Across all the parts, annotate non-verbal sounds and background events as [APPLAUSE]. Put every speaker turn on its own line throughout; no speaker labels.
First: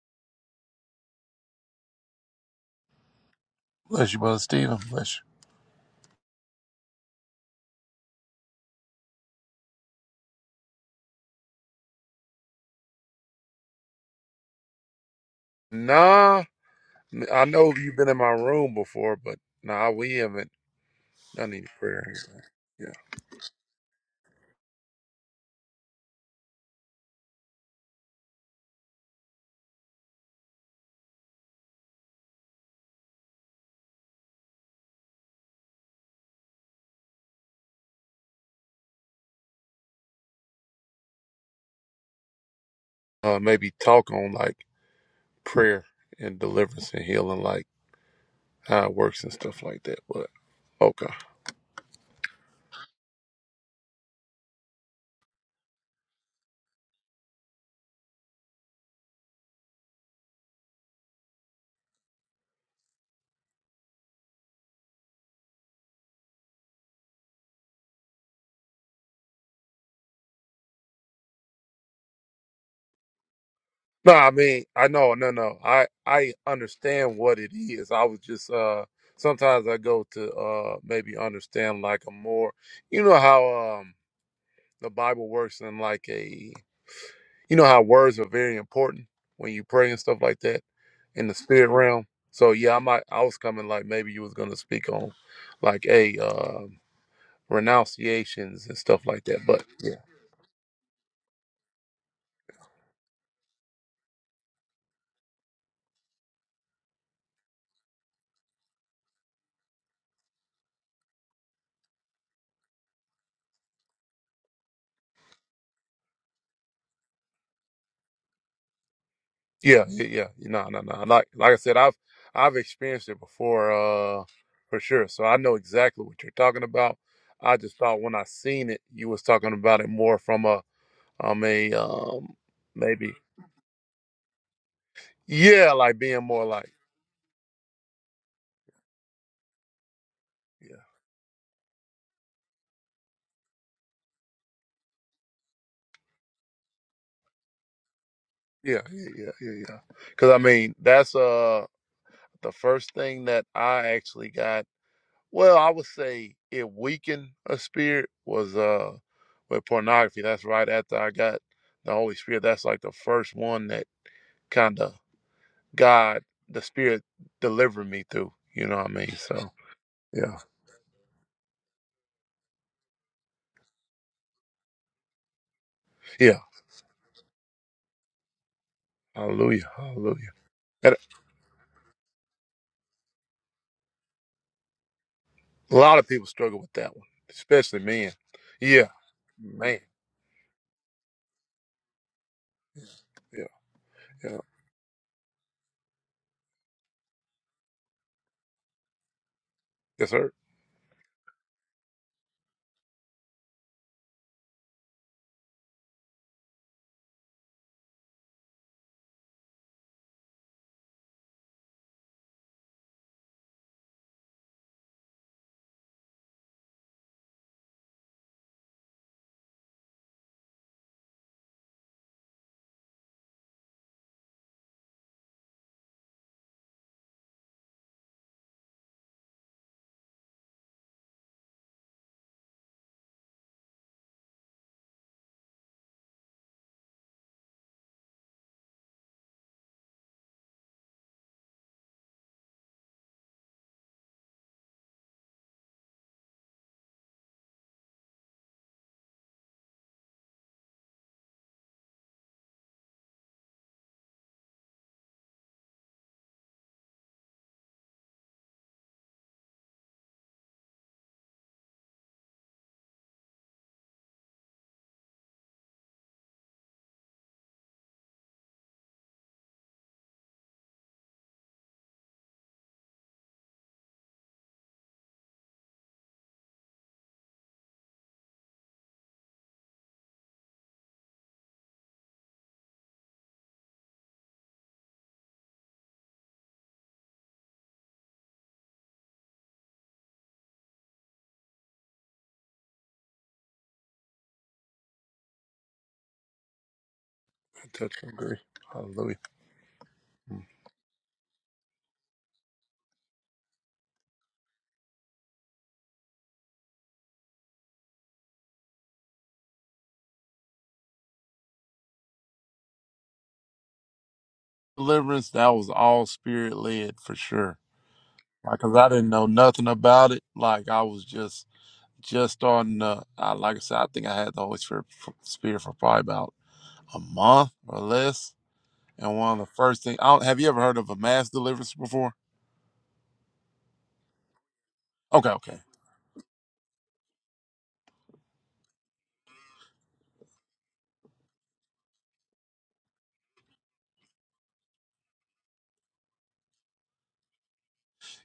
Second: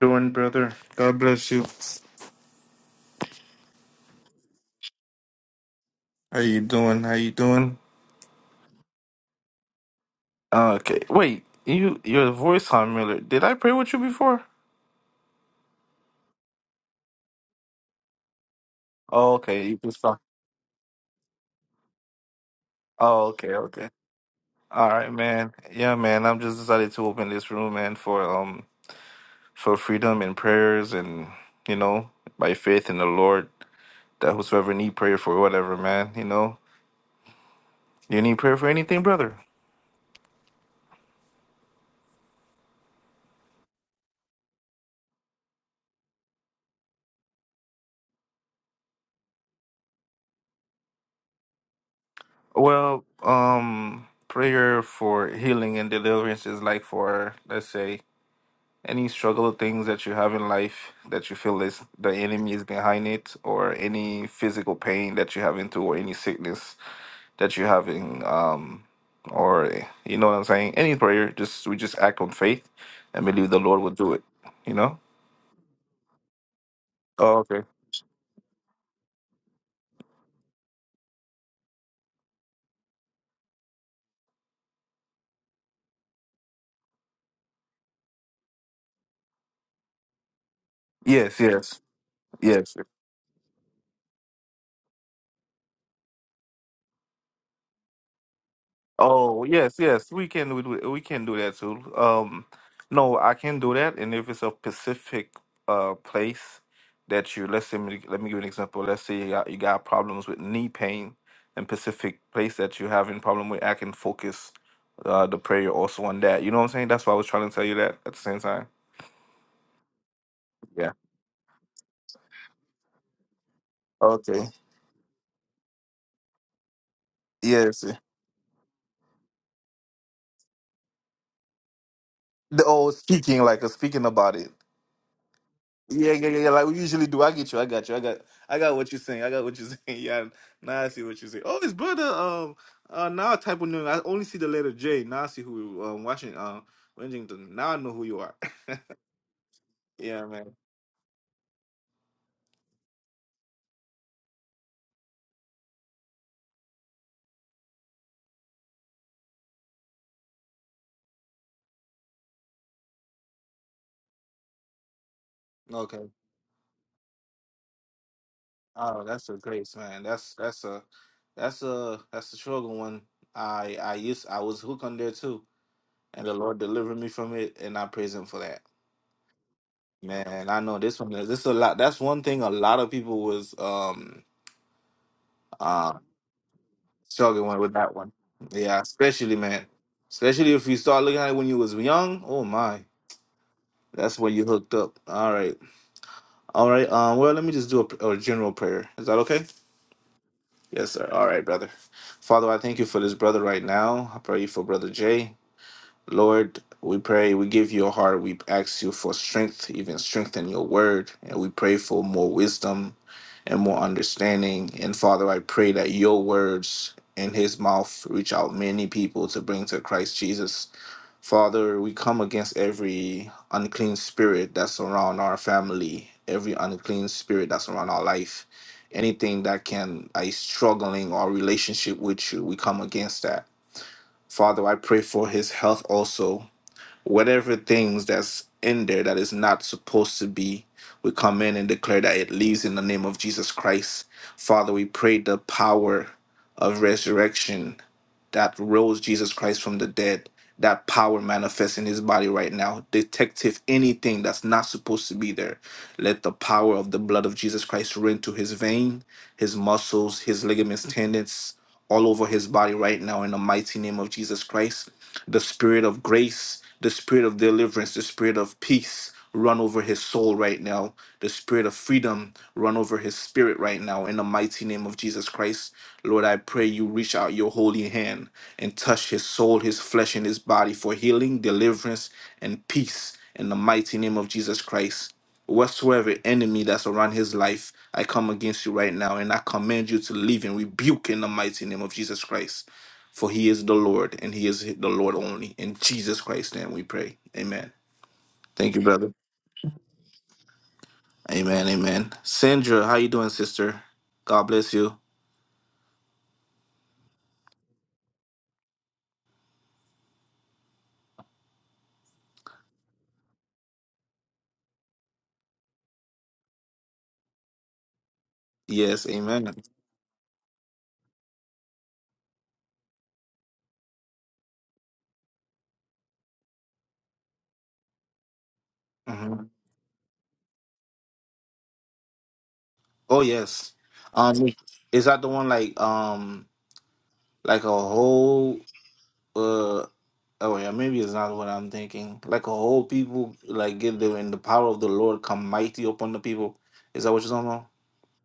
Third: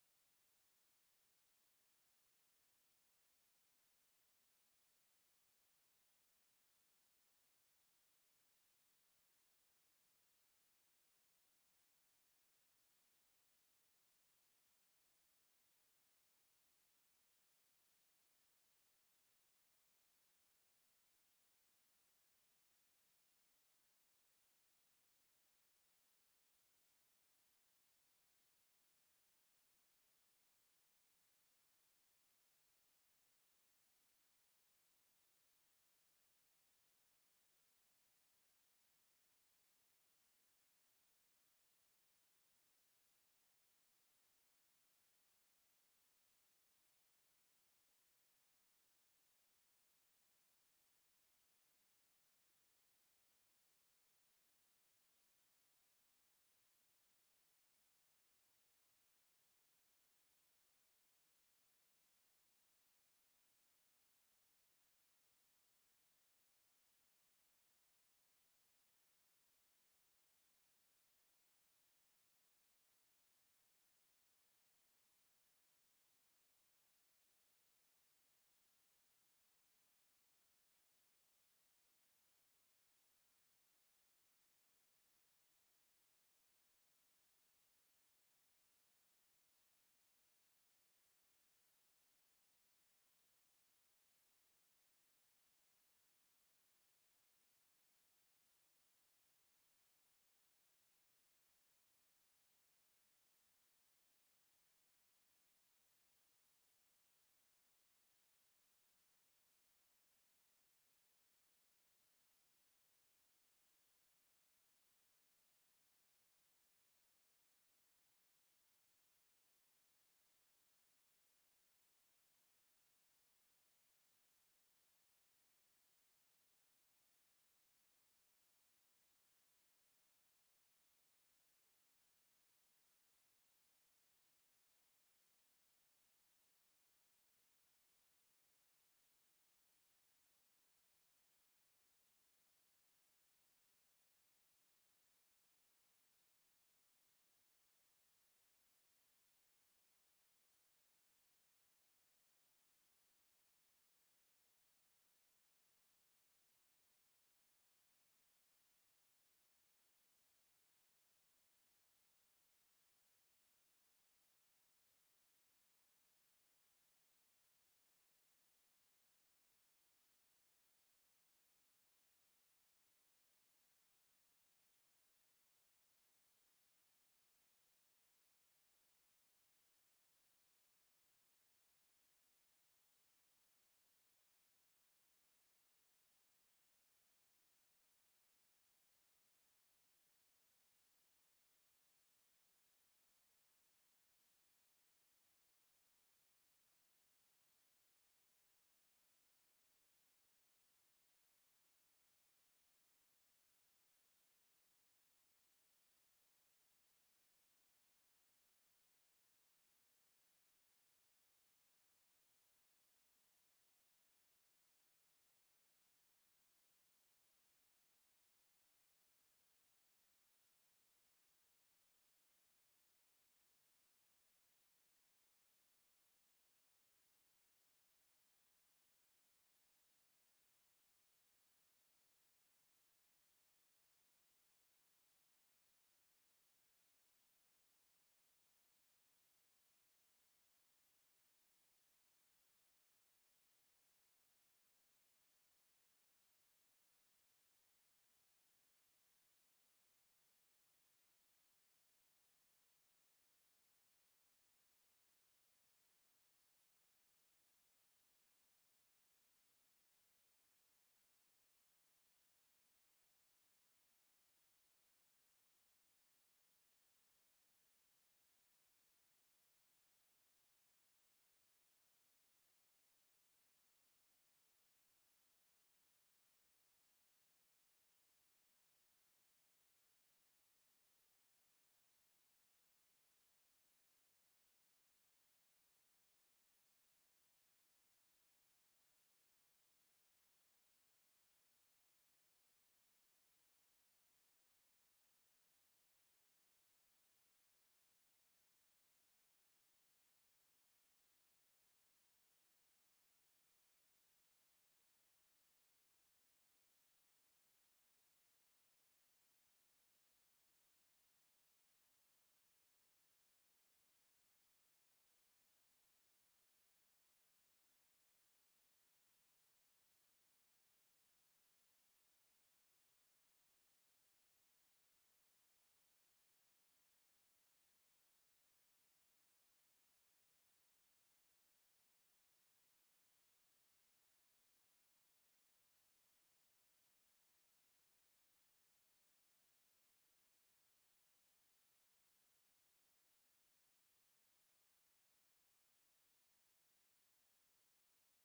doing, brother? God bless you.
Bless you, Brother Stephen. Bless
How you doing? How you doing? Okay. Wait, you your voice on Miller. Did I pray with you before?
Nah, I know you've been in my room before,
Oh,
but
okay. You
nah,
just
we
talk.
haven't done any prayer here. you.
Oh, okay, okay. All right, man. Yeah, man. I'm just decided to open this room, man, for um for freedom and prayers and you know by faith in the Lord that whosoever need prayer for whatever, man. You know, you need prayer for anything, brother.
Uh, maybe talk on like prayer and deliverance and healing, like how it works and stuff like that. But okay,
Well, um, prayer for healing and deliverance is like for let's say Any struggle things that you have in life that you feel is the enemy is behind it, or any physical pain that you have into, or any sickness that you have in, um, or eh, you know what I'm saying? Any prayer, just we just act on faith and believe the Lord will do
no,
it.
I mean,
You
I
know?
know, no, no, I I understand
Oh,
what it
okay.
is. I was just uh, sometimes I go to uh maybe understand like a more, you know how um the Bible works in like a You know how words are very important when you pray and stuff like that in the
Yes,
spirit
yes,
realm. So
yes.
yeah, I might I was coming like maybe you was gonna speak on like a uh, renunciations and stuff like that.
Oh
But
yes,
yeah,
yes, we can we, do- we can do that too. Um, no, I can do that, and if it's a specific uh place that you let's say me- let me give you an example. Let's say you got, you got problems with knee pain, and specific place that you're having problem with, I can focus uh the prayer also on that. You know what I'm saying? That's why I was trying to tell you that at the same time.
yeah, yeah, yeah. No, no,
Yeah.
no. Like like I said, I've I've experienced it before, uh,
Okay.
for sure. So I know exactly what you're talking about. I just
Yes.
thought when I seen it, you was talking about it more from a um a um
The, oh,
maybe
speaking like uh, speaking about it.
yeah, like
Yeah,
being
yeah, yeah,
more
yeah. Like
like.
we usually do. I get you. I got you. I got. I got what you're saying. I got what you're [LAUGHS] saying. Yeah. Now I see what you're saying. Oh, his brother. Um. Uh. Now I type of name. I only see the letter J. Now I see who. Um. Washington. Um. Washington. Now I know who you are.
Yeah, yeah, yeah, yeah, yeah.
[LAUGHS] yeah,
Because I
man.
mean, that's uh the first thing that I actually got. Well, I would say it weakened a spirit was uh with pornography. That's right after I got the Holy Spirit. That's like the first one that kind of
Okay.
God, the Spirit, delivered me through. You know what I
Oh,
mean?
that's a
So
grace, man. That's
yeah,
that's a that's a that's a struggle one. I I used I was hooked on there too, and the
yeah.
Lord delivered me from it, and I praise Him for that.
Hallelujah, hallelujah.
Man, I know
And
this one. This a lot. That's one thing a lot of people was um
a
uh,
lot of people struggle with that one,
Struggle one with
especially
that one.
men.
Yeah,
Yeah,
especially man.
man.
Especially if you start looking at it when you was young. Oh my.
Yeah, yeah.
That's when
yeah.
you hooked up. All right. All right. Um, well, let me just do a, a general prayer. Is that okay?
Yes, sir.
Yes, sir. All right, brother. Father, I thank you for this brother right now. I pray you for brother Jay. Lord, we pray, we give you a heart. We ask you for strength, even strength in your word. And we pray for more wisdom and more understanding. And Father, I pray that your words in his mouth reach out many people to bring to Christ Jesus. Father, we come against every unclean spirit that's around our family, every unclean spirit that's around our life. Anything that can is struggling our relationship with you, we come against that. Father, I pray for his health also whatever things that's in there that is not supposed to be, we come in and declare that it leaves in the name of Jesus Christ. Father, we pray the power of resurrection that rose Jesus Christ from the dead, that power manifests in his body right now. Detective, anything that's not supposed to be there, let the power of the blood of Jesus Christ run to his vein his muscles, his ligaments, tendons, all over his body right now in the mighty name of Jesus Christ. The spirit of grace, the spirit of deliverance, the spirit of peace run over his soul right now. The spirit of freedom run over his spirit right now in the mighty name of Jesus Christ. Lord, I pray you reach out your holy hand and touch his soul, his flesh, and his body for healing, deliverance, and peace in the mighty name of Jesus Christ. Whatsoever enemy that's around his life, I come against you right now, and I command you to leave and rebuke in the mighty name of Jesus Christ. For he is the Lord, and he is the Lord only. In Jesus Christ's name we pray.
I
Amen.
touch and agree.
Thank you, brother.
Hallelujah. Mm.
Amen. Amen. Sandra, how you doing, sister? God bless you.
deliverance, that was all spirit led for sure. Like, cause I
Yes,
didn't know
amen.
nothing about it. Like, I was just just starting to. I, like I said, I think I had the Holy Spirit for, Spirit for probably about a month or less. And one
hmm
of the first things, I don't, have you ever heard of a mass deliverance before?
Oh yes. Um is that the
Okay,
one
okay,
like um like a whole uh Oh yeah, maybe it's not what I'm thinking. Like a whole people, like get there and the power of the Lord come mighty upon the people. Is that what you're talking about?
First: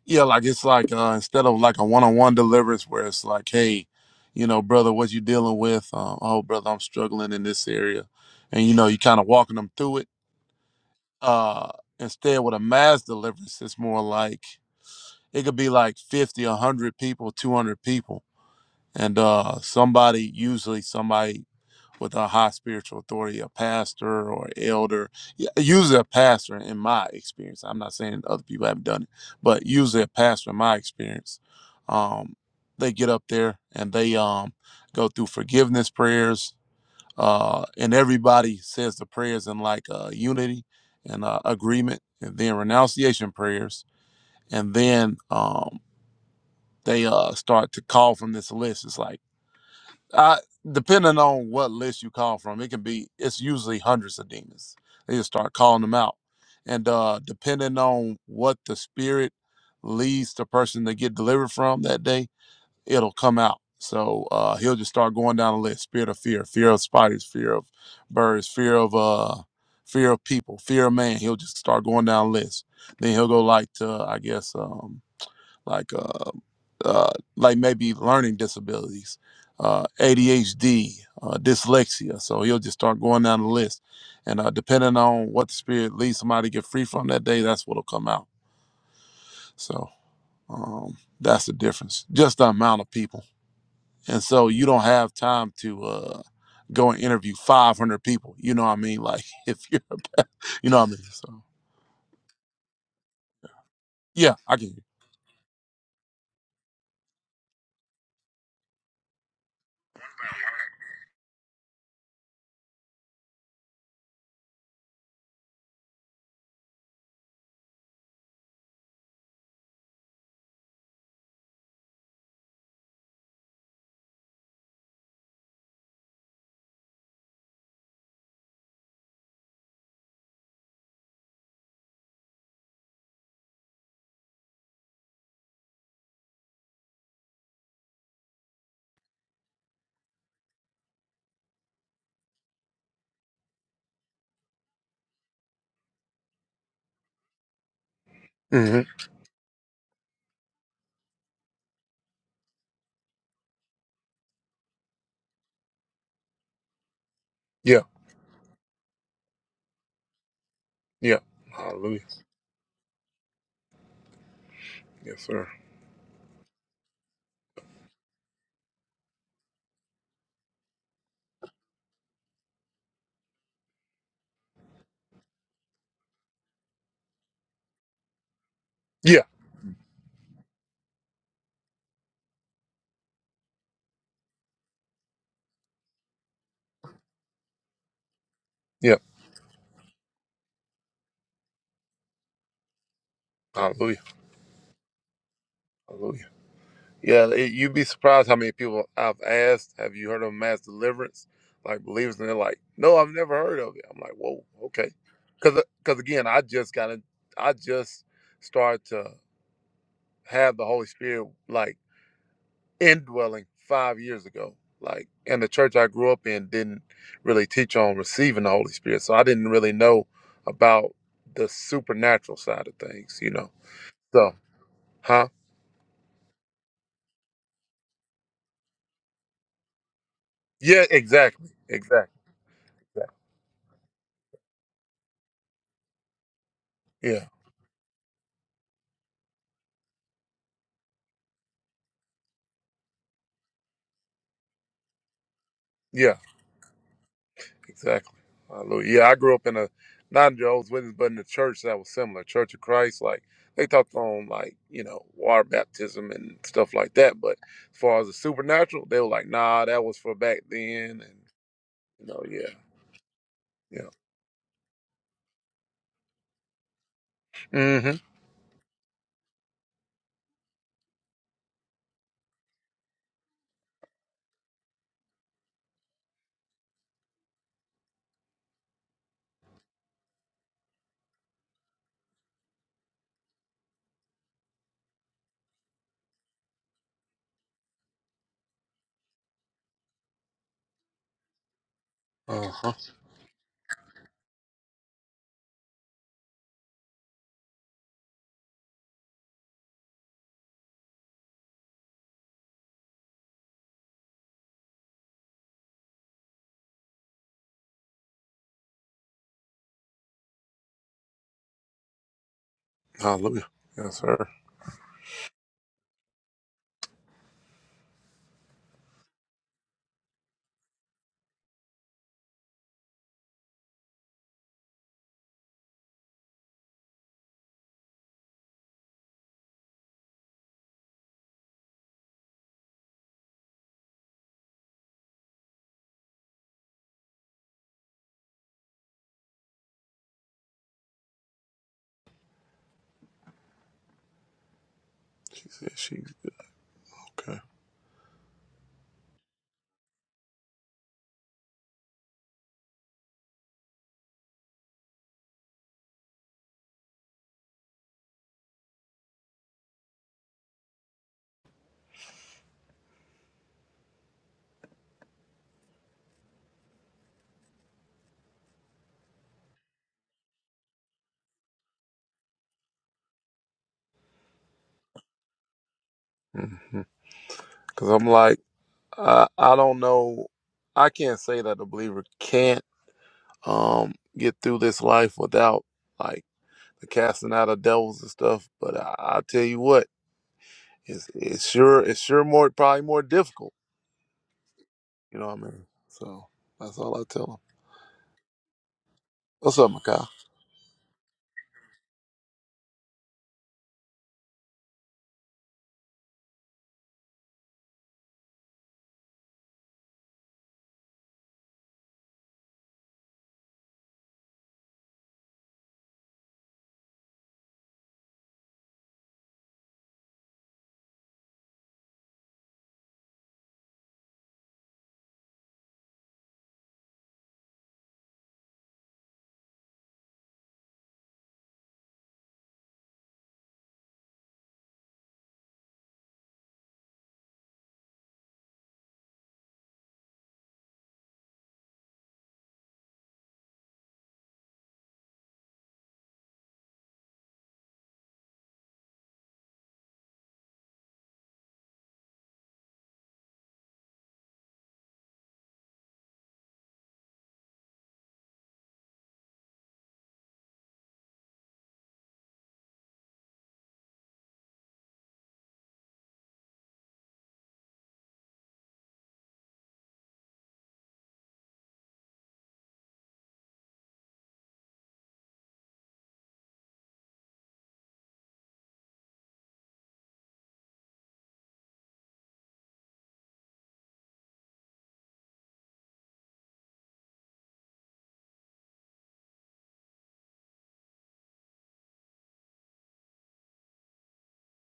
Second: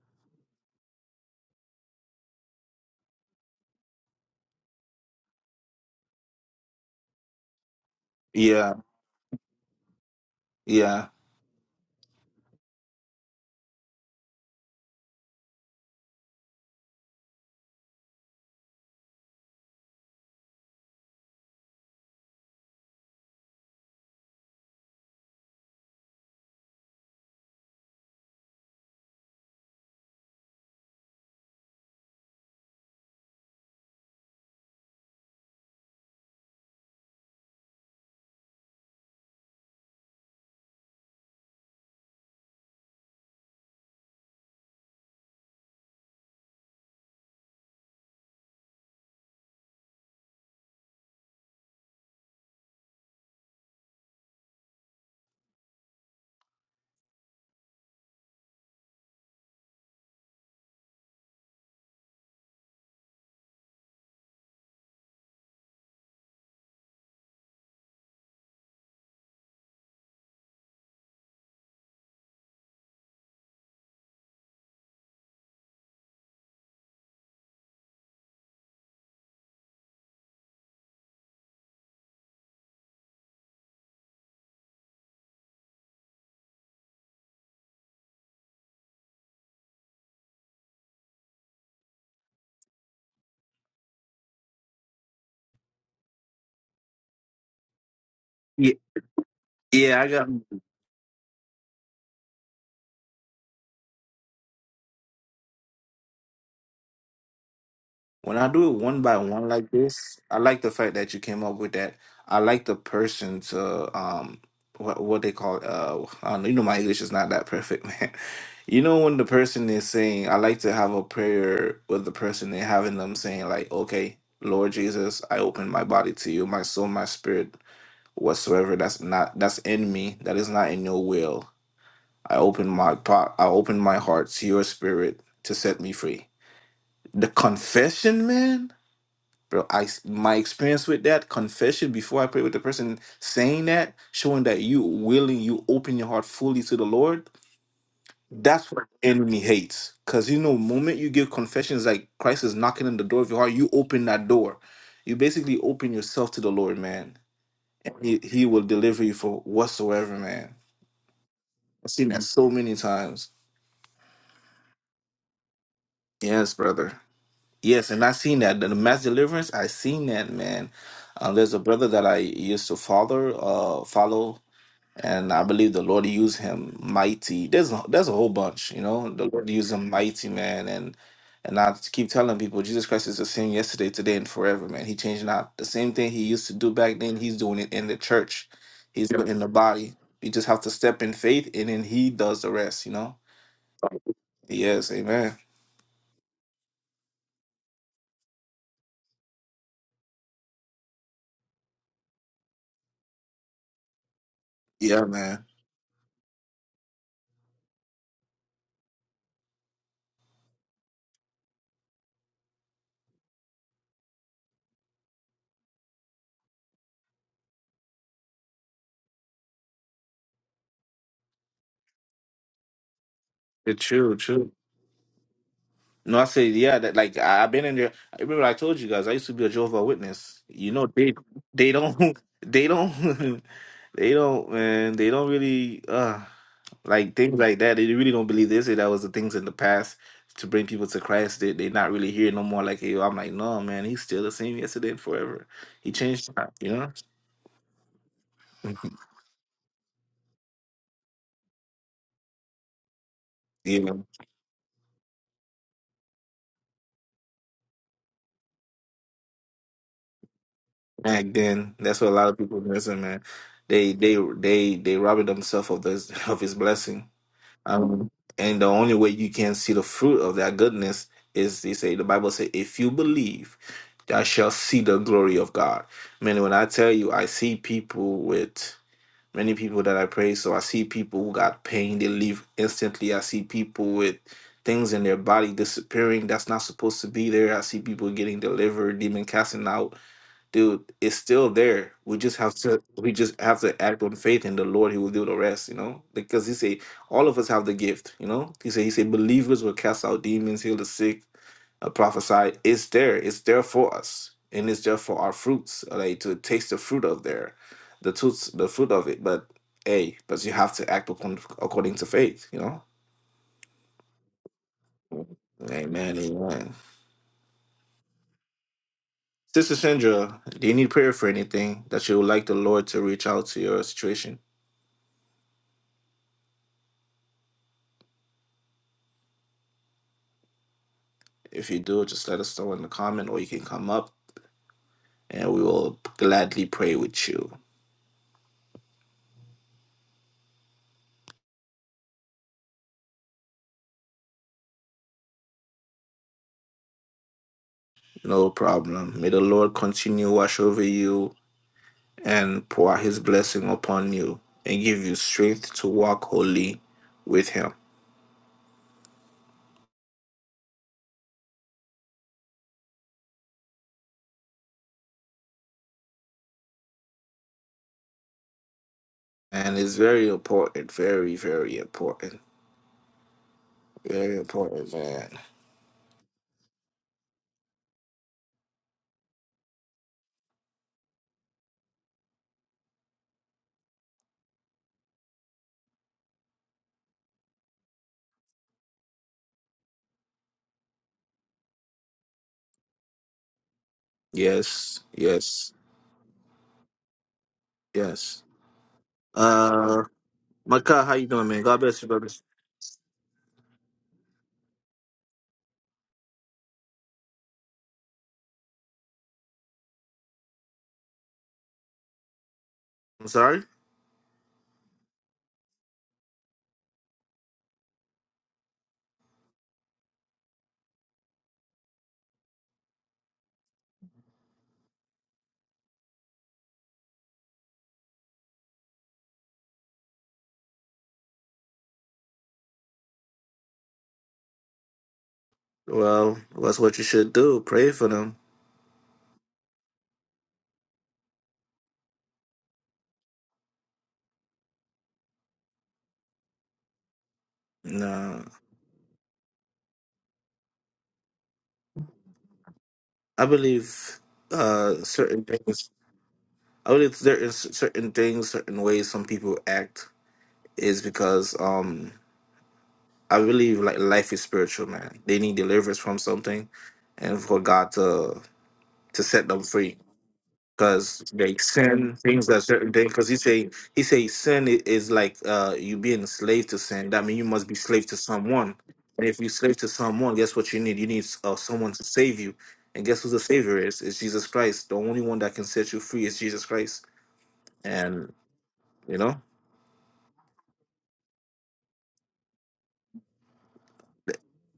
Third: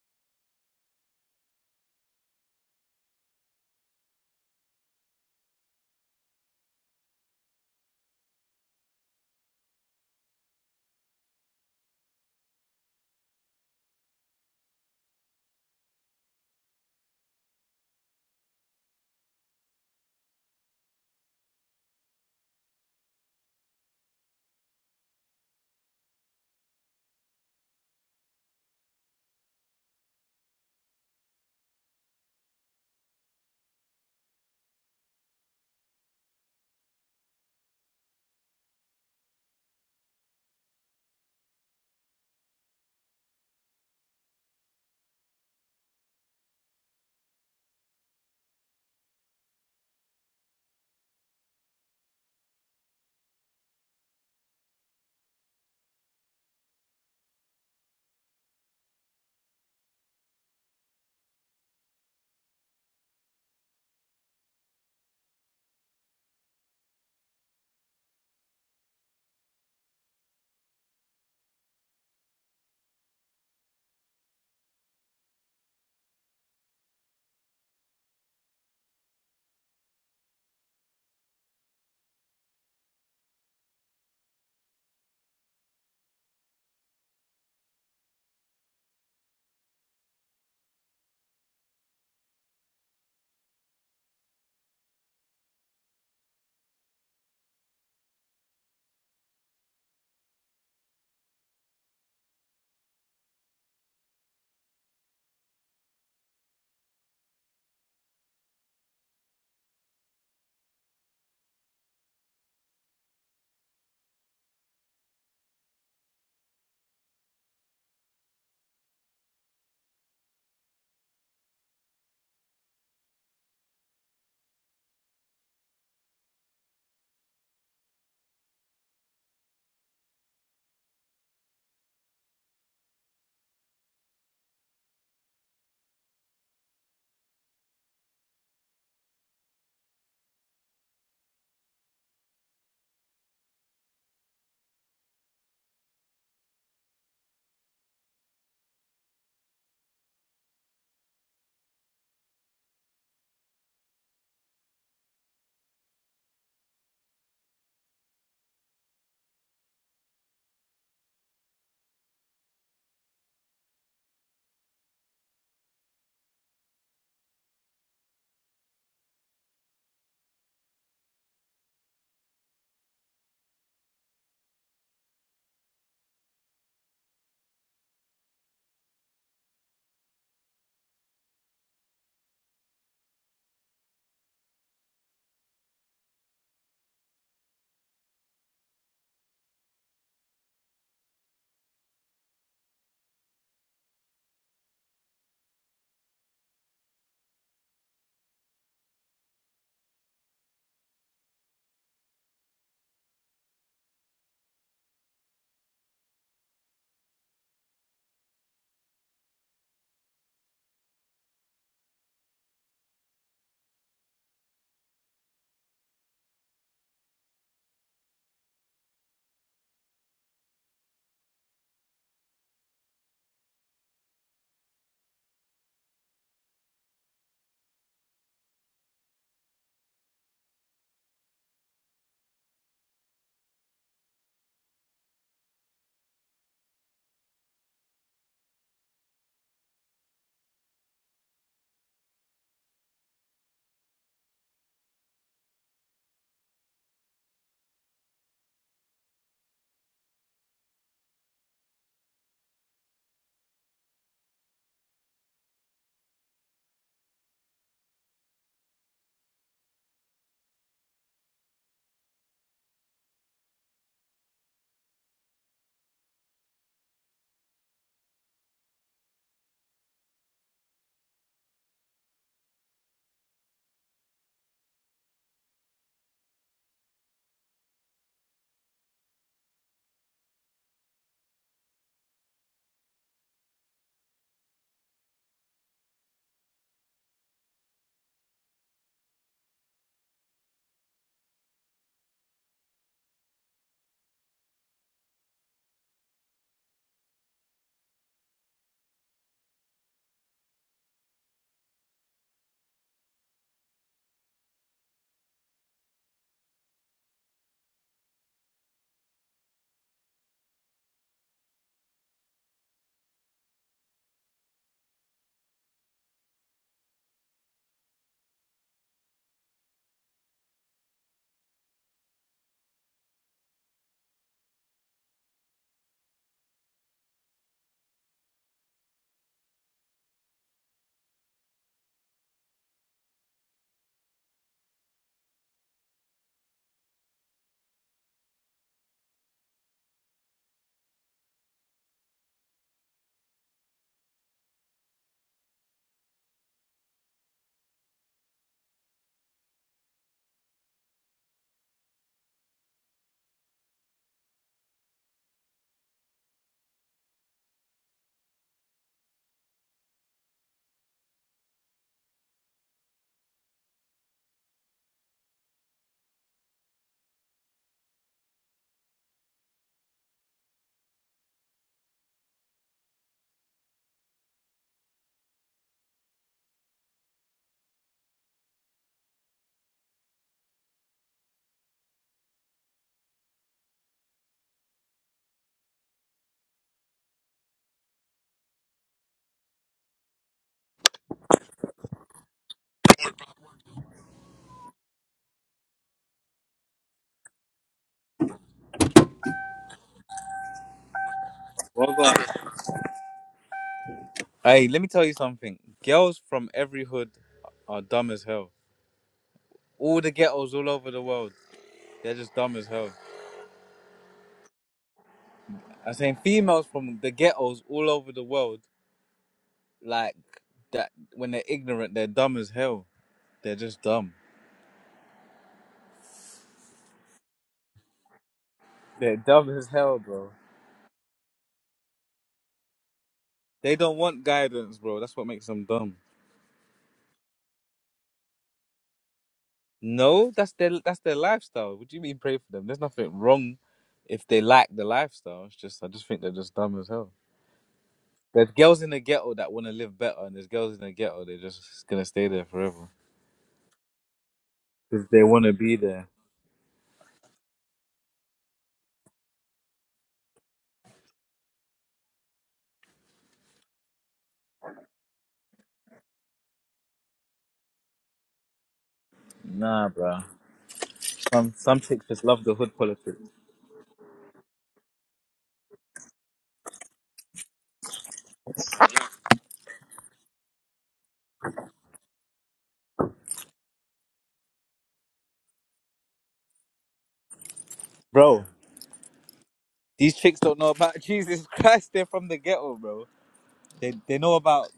yeah. Like it's like uh, instead of like a one on one deliverance where it's like, hey, you know, brother, what you dealing with? Um, oh, brother, I'm struggling in this area, and
Yeah,
you know, you kind of walking them through it
yeah,
uh instead with a mass deliverance it's more like it could be like 50 100 people 200 people and uh somebody usually somebody with a high spiritual authority a pastor or elder y- usually a pastor in my experience i'm not saying other people haven't done it but usually a pastor in my experience um they get up there and they um go through forgiveness prayers uh, and everybody says the prayers in like uh, unity and uh, agreement, and then renunciation prayers, and then um, they uh, start to call from this list. It's like, I, depending on what list you call from, it can be. It's usually hundreds of demons. They just start calling them out, and uh, depending on what the spirit leads the person to get delivered from that day, it'll come out. So uh, he'll just start going down the list: spirit of fear, fear of spiders, fear of birds, fear of uh, fear of people, fear of man. He'll just start going down the list. Then he'll go like to, I guess, um, like uh, uh, like maybe learning disabilities, uh, ADHD, uh, dyslexia. So he'll just start going down the list, and uh, depending on what the spirit leads somebody to get free from that day, that's what'll come out. So um, that's the difference. Just the amount of people and so you don't have time to uh go and interview 500 people you know what
yeah,
i mean like [LAUGHS] if you're
yeah. I got.
you know what i mean so yeah i can
When I do it one by one like this, I like the fact that you came up with that. I like the person to um, what what they call uh, I don't know, you know my English is not that perfect, [LAUGHS] man. You know when the person is saying, I like to have a prayer with the person and having them saying like, okay, Lord Jesus, I open my body to you, my soul, my spirit. whatsoever that's not that's in me that is not in your will i open my pot i open my heart to your spirit to set me free the confession man bro I my experience with that confession before i pray with the person saying that showing that you willing you open your heart fully to the lord that's
hmm
what the enemy hates because you know moment you give confessions like christ is knocking on the door of your heart you open that door you basically open yourself to the lord man
Yeah.
and he, he will deliver you for whatsoever man
Yeah.
I've
Hallelujah.
seen that so many times.
Yes, sir.
Yes, brother. Yes, and I've seen that. The mass deliverance, i seen that, man. Uh, there's a brother that I used to follow, uh, follow, and I believe the Lord used him mighty. There's a, there's a whole bunch, you know.
Yeah.
The Lord used him mighty, man, and and I keep telling people, Jesus Christ is the same yesterday, today, and forever, man. He changed not. The same thing he used to do back then, he's doing it in the church.
Yeah.
He's doing it in the body. You just have to step in faith, and then he does the rest, you know.
Hallelujah.
Yes, amen.
Hallelujah. Yeah. it- you'd be surprised how many people I've asked, have you heard of mass deliverance? Like believers, and they're like, no, I've never heard of it. I'm like, whoa, okay.
Yeah, man.
Because, because again, I just kind of I just started to have the Holy Spirit. Like, indwelling five years ago. Like, and the church I grew up in didn't really teach on receiving the Holy Spirit, so I didn't really know about the supernatural side of things, you know.
It's true,
So,
true.
huh?
No, I say, yeah, that like I- I've been in there. I remember I told you guys I used to be a Jehovah Witness. You
Yeah,
know, they
exactly,
they don't
exactly,
[LAUGHS] they
exactly.
don't [LAUGHS] they don't man, they don't really uh like
Yeah,
things like that. They really don't believe this. That was the things in the past to bring people to Christ. They they not really here no more. Like hey, I'm like, no man, he's still the same yesterday and forever. He
yeah,
changed not, you know? [LAUGHS]
exactly. Hallelujah. Yeah, I grew up in a not in Jehovah's Witness, but in a church that was similar, Church of Christ. Like they
Yeah.
talked on like you know water baptism and stuff like that, but as far as the supernatural, they were like, nah, that was for back then, and
back then. That's
you
what a
know,
lot of
yeah.
people missing, man.
Yeah.
They they they they robbing themselves of this [LAUGHS] of his blessing.
Mm-hmm.
Um, and the only way you can see the fruit of that goodness is they say the Bible say, if you believe, thou shall see the glory of God. Man, when I tell you, I see people with many people that I pray. So I see people who got pain, they leave instantly. I see people with things in their body disappearing that's not supposed to be there. I see people getting delivered, demon casting out dude, it's still there. We just have
Uh-huh.
to we just have to act on faith in the Lord. He will do the rest, you know. Because he say all of us have the gift, you know. He said he said believers will cast out demons, heal the sick, uh, prophesy. It's there. It's there for us, and it's there for our fruits, like to taste the fruit of there, the toots, the fruit of it. But hey, but you have to act upon according to faith, you know.
Hallelujah. Yes, sir.
Amen. Amen. Sister Sandra, do you need prayer for anything that you would like the Lord to reach out to your situation? If you do, just let us know in the comment or you can come up and we will gladly pray with you.
She said she's okay.
No problem. May the Lord continue wash over you and pour his blessing upon you and give you strength to walk holy with him. And it's very important, very, very important. Very important, man.
Mm-hmm. Cause I'm like, I, I don't know. I can't say that a believer can't um get through this life without like the casting out of devils and stuff. But I, I tell you what, it's it's sure it's sure more probably more difficult.
Yes,
You know what I mean?
yes,
So that's all I tell them.
yes.
What's up,
Uh
Makai?
Maka, how you doing, man? God bless you,
Brother,
brothers.
hey, let me tell you something. Girls from every hood are dumb as hell. All the ghettos all over the world, they're just dumb as hell.
I'm sorry?
I'm saying females from the ghettos all over the world, like that, when they're ignorant, they're dumb as hell. They're just dumb. They're dumb as hell, bro. They don't want guidance, bro. That's what makes them dumb.
Well, that's what you should do. Pray for them.
No, that's their that's their lifestyle. What do you mean pray for them? There's nothing wrong if they like the lifestyle. It's just I just think they're just dumb as hell.
No.
There's girls in the ghetto that want to live better, and there's girls in the ghetto they're just gonna stay there forever
I believe uh,
because they
certain
want to be
things.
there.
I believe there is certain things, certain ways some people act is because um, I believe like life is spiritual, man. They need deliverance from something, and for God to to set them
Nah,
free.
bro.
because
Some
like
some chicks
sin
just love
things
the
that
hood
certain things
politics,
because he say he say sin i- is like uh you being a slave to sin that means you must be slave to someone and if you slave to someone guess what you need you need uh, someone to save you and guess who the savior is it's jesus christ the only one that can set you free is jesus christ and
bro.
you know
These chicks don't know about [LAUGHS] Jesus Christ. They're from the ghetto, bro. They they know about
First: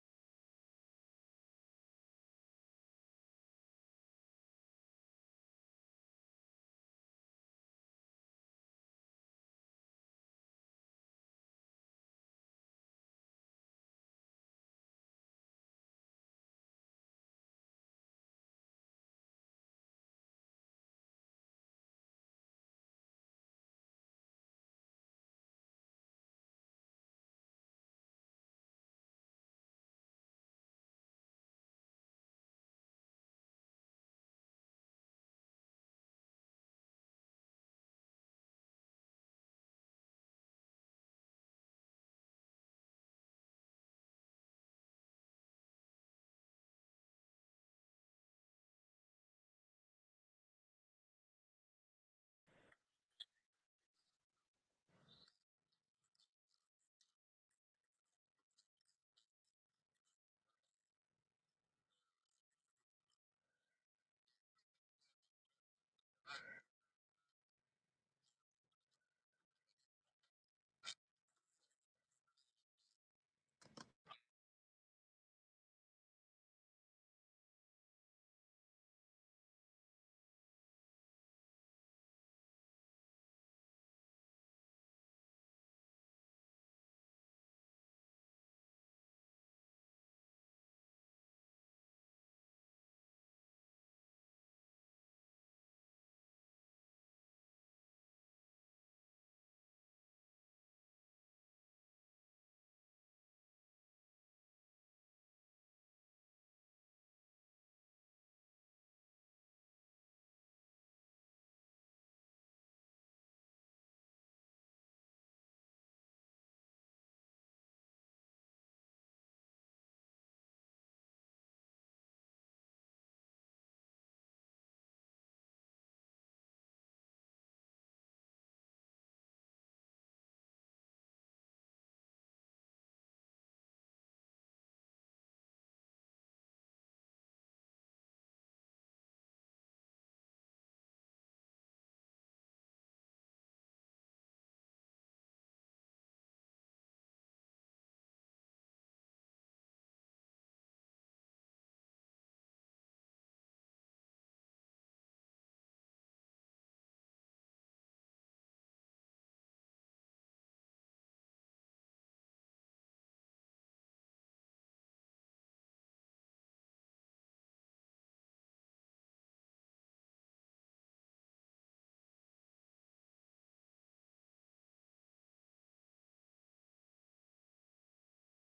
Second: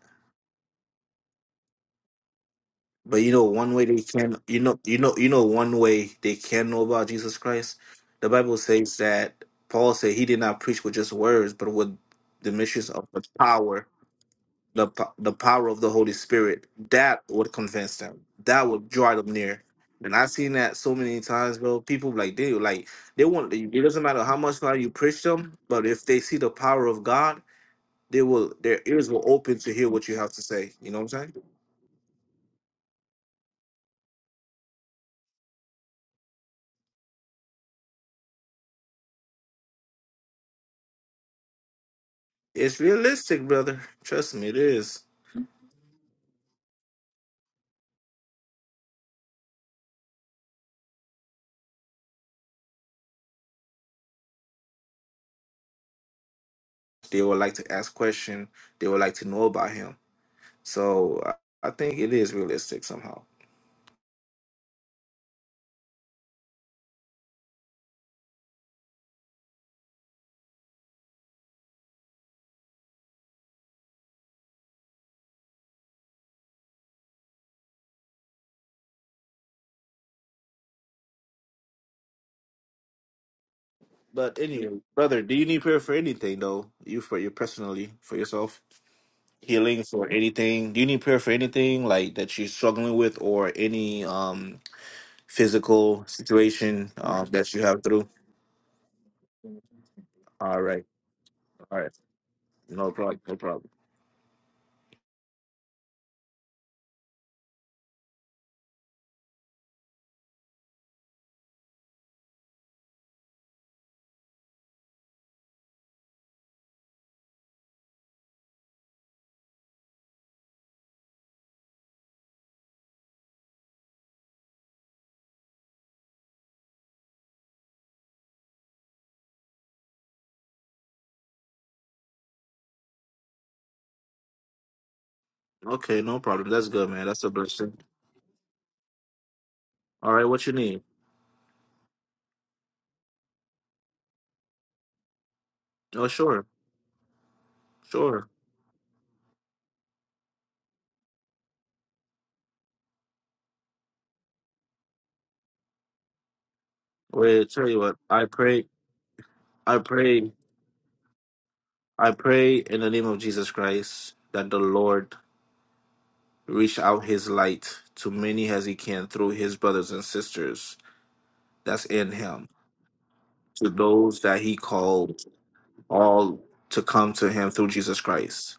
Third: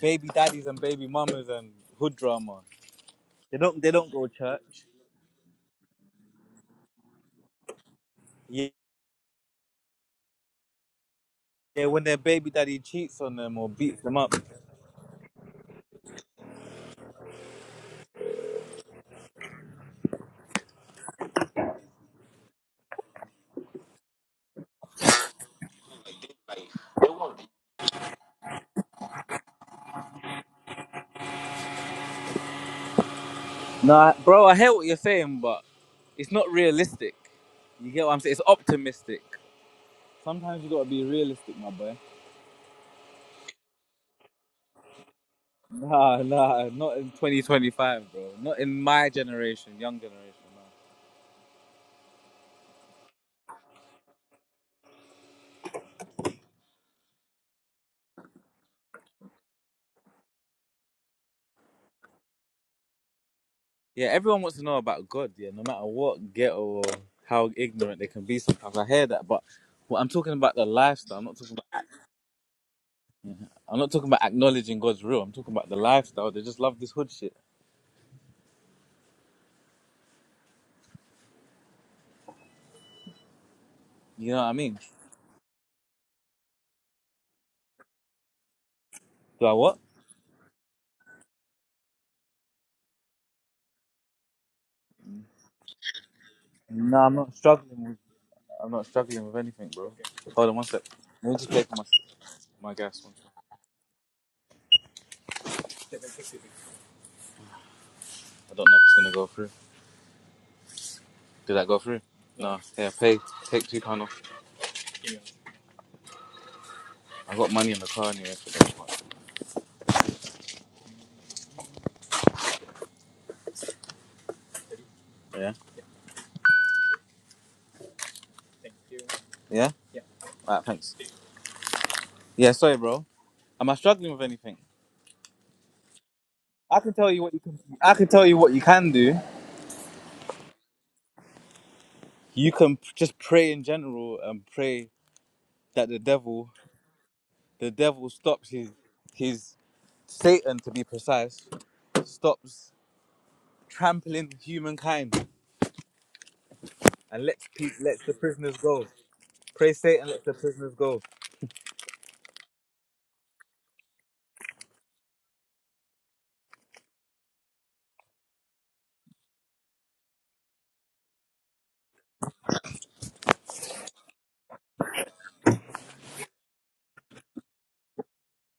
baby daddies and baby mamas and hood drama.
but you know
They
one
don't
way
they
they
don't go to
can you know
church.
you know you know one way they can know about jesus christ the bible
Yeah,
says that paul said he did not preach with just words but
yeah,
with
when their baby
the
daddy
missions of
cheats
the
on them or
power
beats them up.
the po- the power of the Holy Spirit, that would convince them. That would draw them near. And I've seen that so many times, bro. People like they like they want. It doesn't matter how much now you preach them, but if they see the power of God, they will. Their ears will open to hear what you have to say. You know what I'm saying?
Nah, bro. I hear what you're saying, but it's not realistic. You get what I'm saying? It's optimistic. Sometimes you gotta be realistic, my boy.
It's realistic, brother. Trust me, it is.
Nah, nah, not in 2025, bro. Not in my generation, young generation. No.
They would like to ask question. They would like to know about Him. So I I think it is realistic somehow.
Yeah, everyone wants to know about God, yeah, no matter what ghetto or how ignorant they can be sometimes. I hear that, but well, I'm talking about the lifestyle. I'm not talking about I'm not talking about acknowledging God's real. I'm talking about the lifestyle. They just love this hood shit. You
But
know what I mean?
anyway, brother, do you need prayer for anything though? You for you personally for yourself?
Do I what?
healings or anything? Do you need prayer for anything like that you're struggling with or any um physical situation
No, I'm
uh,
not
that you have
struggling with
through?
I'm not struggling with anything, bro. Hold on
All
one sec.
right.
Let me just play for
All
my
right.
my
No
gas one.
problem. No problem.
I don't know if it's gonna go through. Did that go through? No. Yeah, pay take two pound off. I got money in the car anyway for that one. Yeah? Yeah? Alright, thanks. Yeah, sorry bro. Am I struggling with anything?
Okay, no problem. That's
I
good,
can
man.
tell you
That's a
what you can
blessing.
I can tell you what you can do.
All right, what you need?
You can p- just pray in general and pray that the
Oh sure.
devil the devil
Sure.
stops his his Satan to be precise stops trampling humankind and lets
Wait, tell you
people
what,
lets the
I
prisoners
pray
go. Pray
I
Satan lets
pray
the prisoners go.
I pray in the name of Jesus Christ that the Lord reach out his light to many as he can through his brothers and sisters that's in him to those that he called all to come to him through Jesus Christ.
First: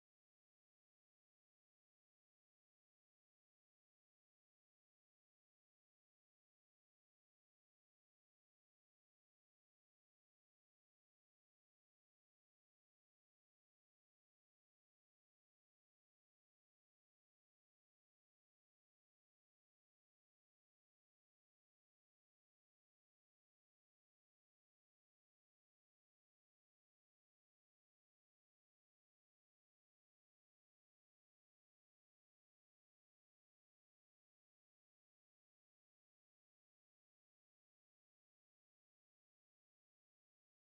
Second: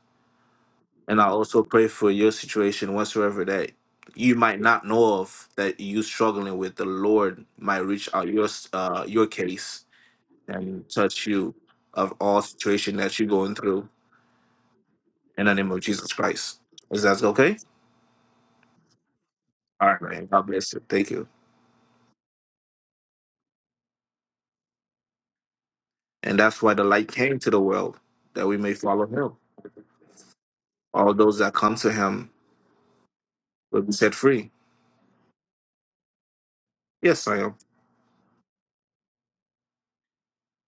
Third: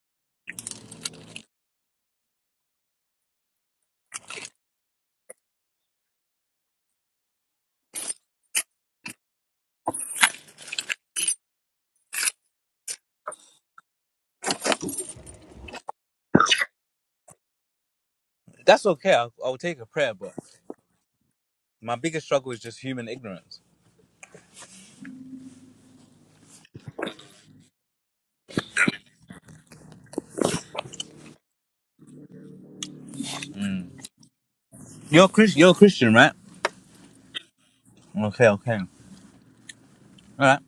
And I also pray for your situation whatsoever that you might not know of that you struggling with the Lord might reach out your uh, your case and touch you of all situation that you're going through in the name of Jesus Christ. Is that okay?
That's okay. I'll, I'll take a
All right,
prayer,
man.
but
God bless you. Thank you.
My biggest struggle is just human ignorance.
And that's why the light came to the world that we may follow him. All those that come to him will be set free.
You're Chris. You're a Christian, right?
Yes, I am.
Okay, okay, all right.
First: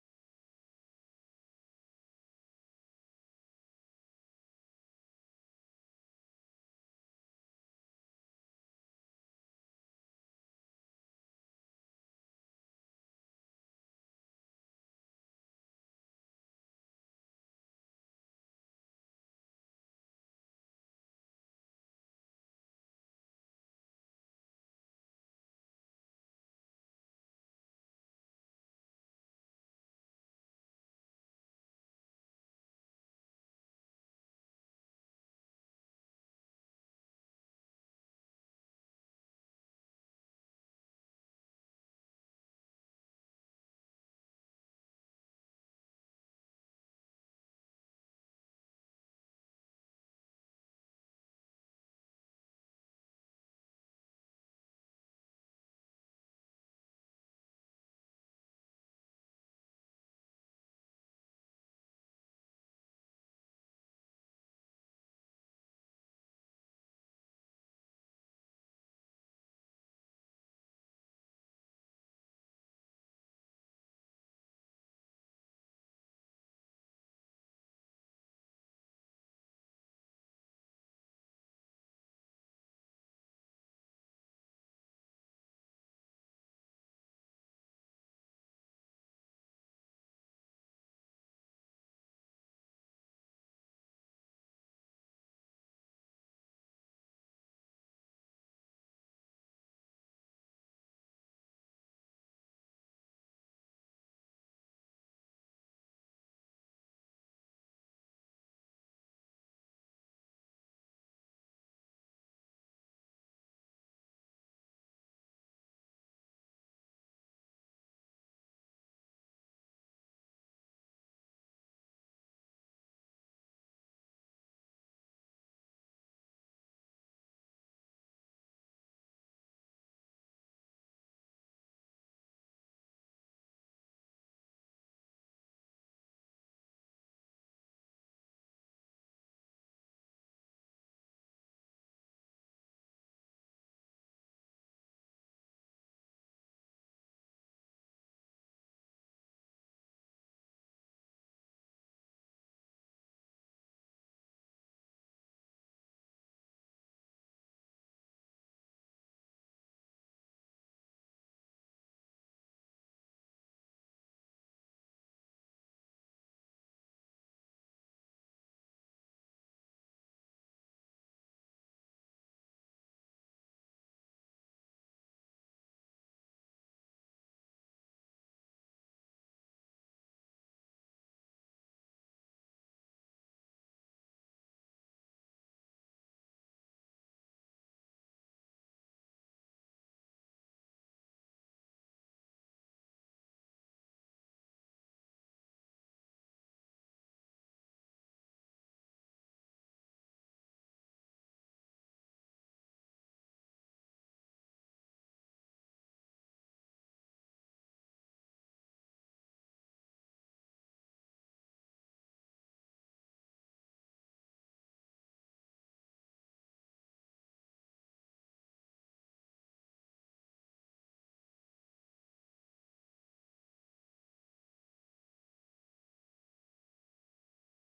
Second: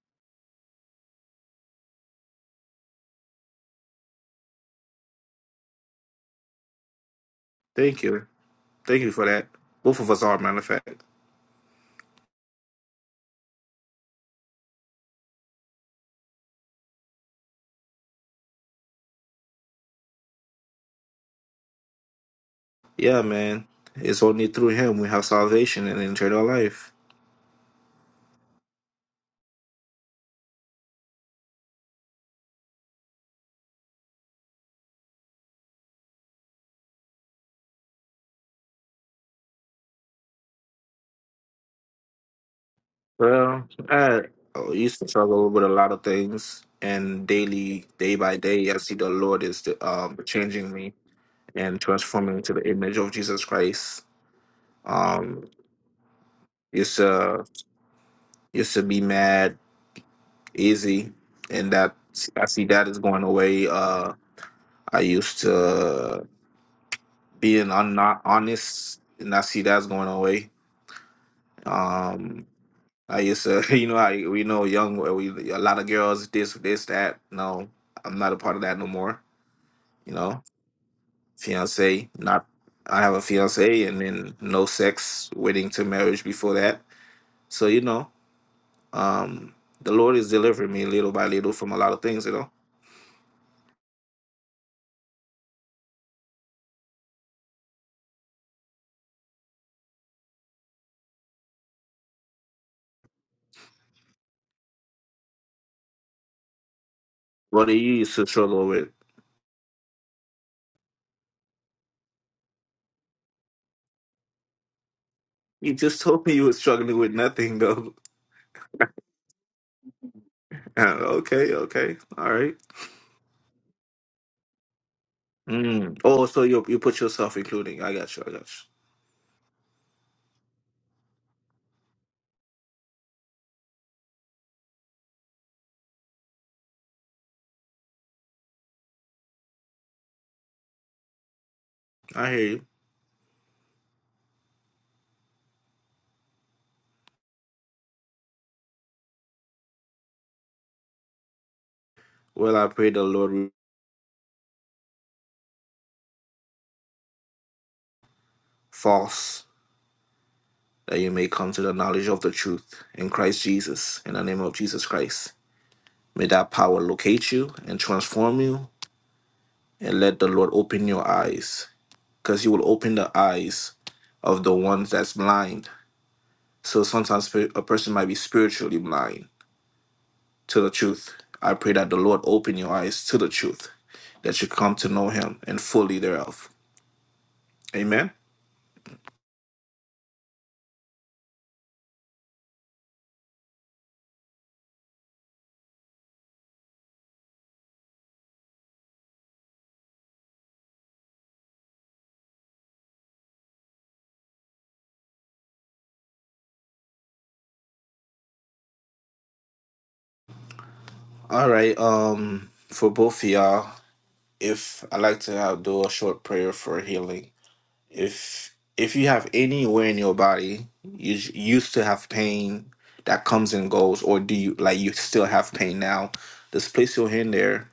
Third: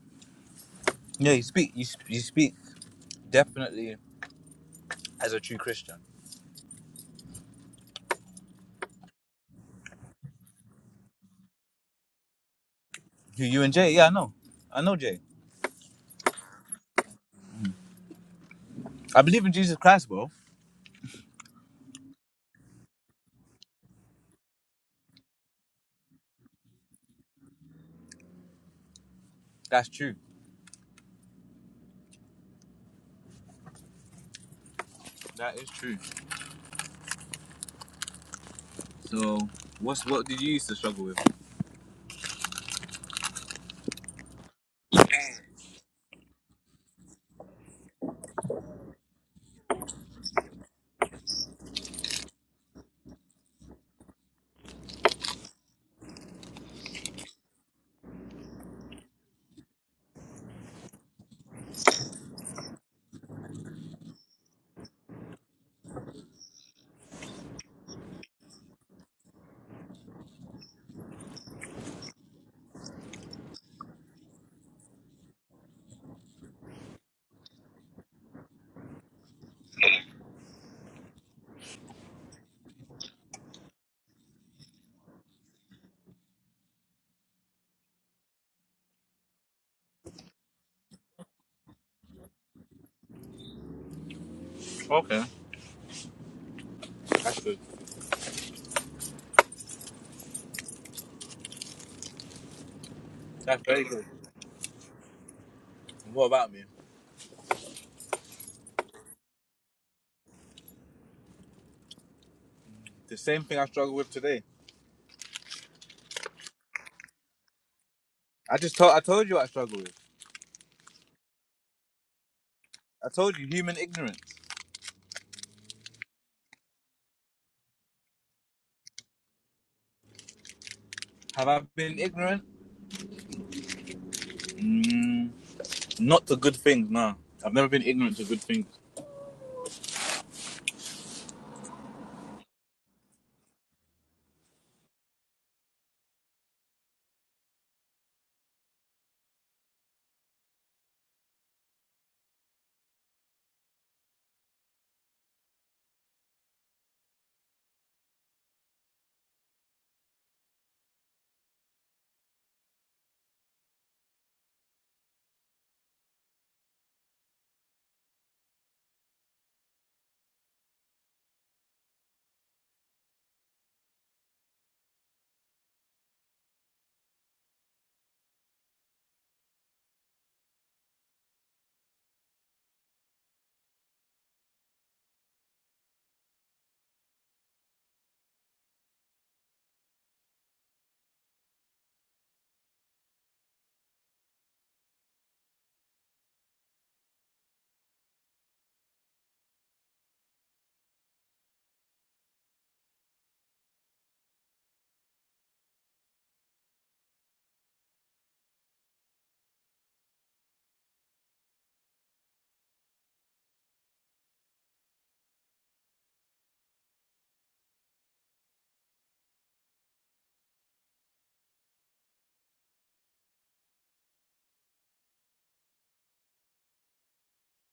Yeah, you speak. You sp- you speak definitely as a true Christian.
Thank you. Thank you for that. Both of us are, matter of fact.
You, you and Jay. Yeah, I know. I know Jay. I believe in Jesus Christ, bro.
Yeah, man. It's only through him we have salvation and eternal life.
That's true. That is true. So, what's what did you used to struggle with?
Well, I used to struggle with a lot of things, and daily, day by day, I see the Lord is um, changing me and transforming me to the image of Jesus Christ. Um, used to used to be mad easy, and that I see that is going away. Uh, I used to being un- not honest, and I see that's going away. Um, I used to, [LAUGHS] you know, I we know young, we a lot of girls this, this, that. No, I'm not a part of that no more. You know, fiance, not. I have a fiance, and then no sex, waiting to marriage before that. So you know, um, the Lord is delivering me little by little from a lot of things. You know,
Okay, that's good. That's very good. What about me?
what do you used to struggle with?
The same thing I struggle with today.
You just [LAUGHS] told me you were struggling with nothing, though.
I just told I told you what I struggle with.
[LAUGHS] okay, okay, all right.
I told you human ignorance.
Mm. Oh, so you you put yourself including. I got you. I got you.
Have I been ignorant? Mm, Not to good things, no. I've never been ignorant to good things.
I hear you. Well, I pray the Lord. false, that you may come to the knowledge of the truth in Christ Jesus, in the name of Jesus Christ. May that power locate you and transform you, and let the Lord open your eyes, because He will open the eyes of the ones that's blind. So sometimes pe- a person might be spiritually blind to the truth. I pray that the Lord open your eyes to the truth, that you come to know Him and fully thereof. Amen. All right. Um, for both of y'all, If I like to have, do a short prayer for healing. If if you have anywhere in your body you j- used to have pain that comes and goes, or do you like you still have pain now? Just place your hand there,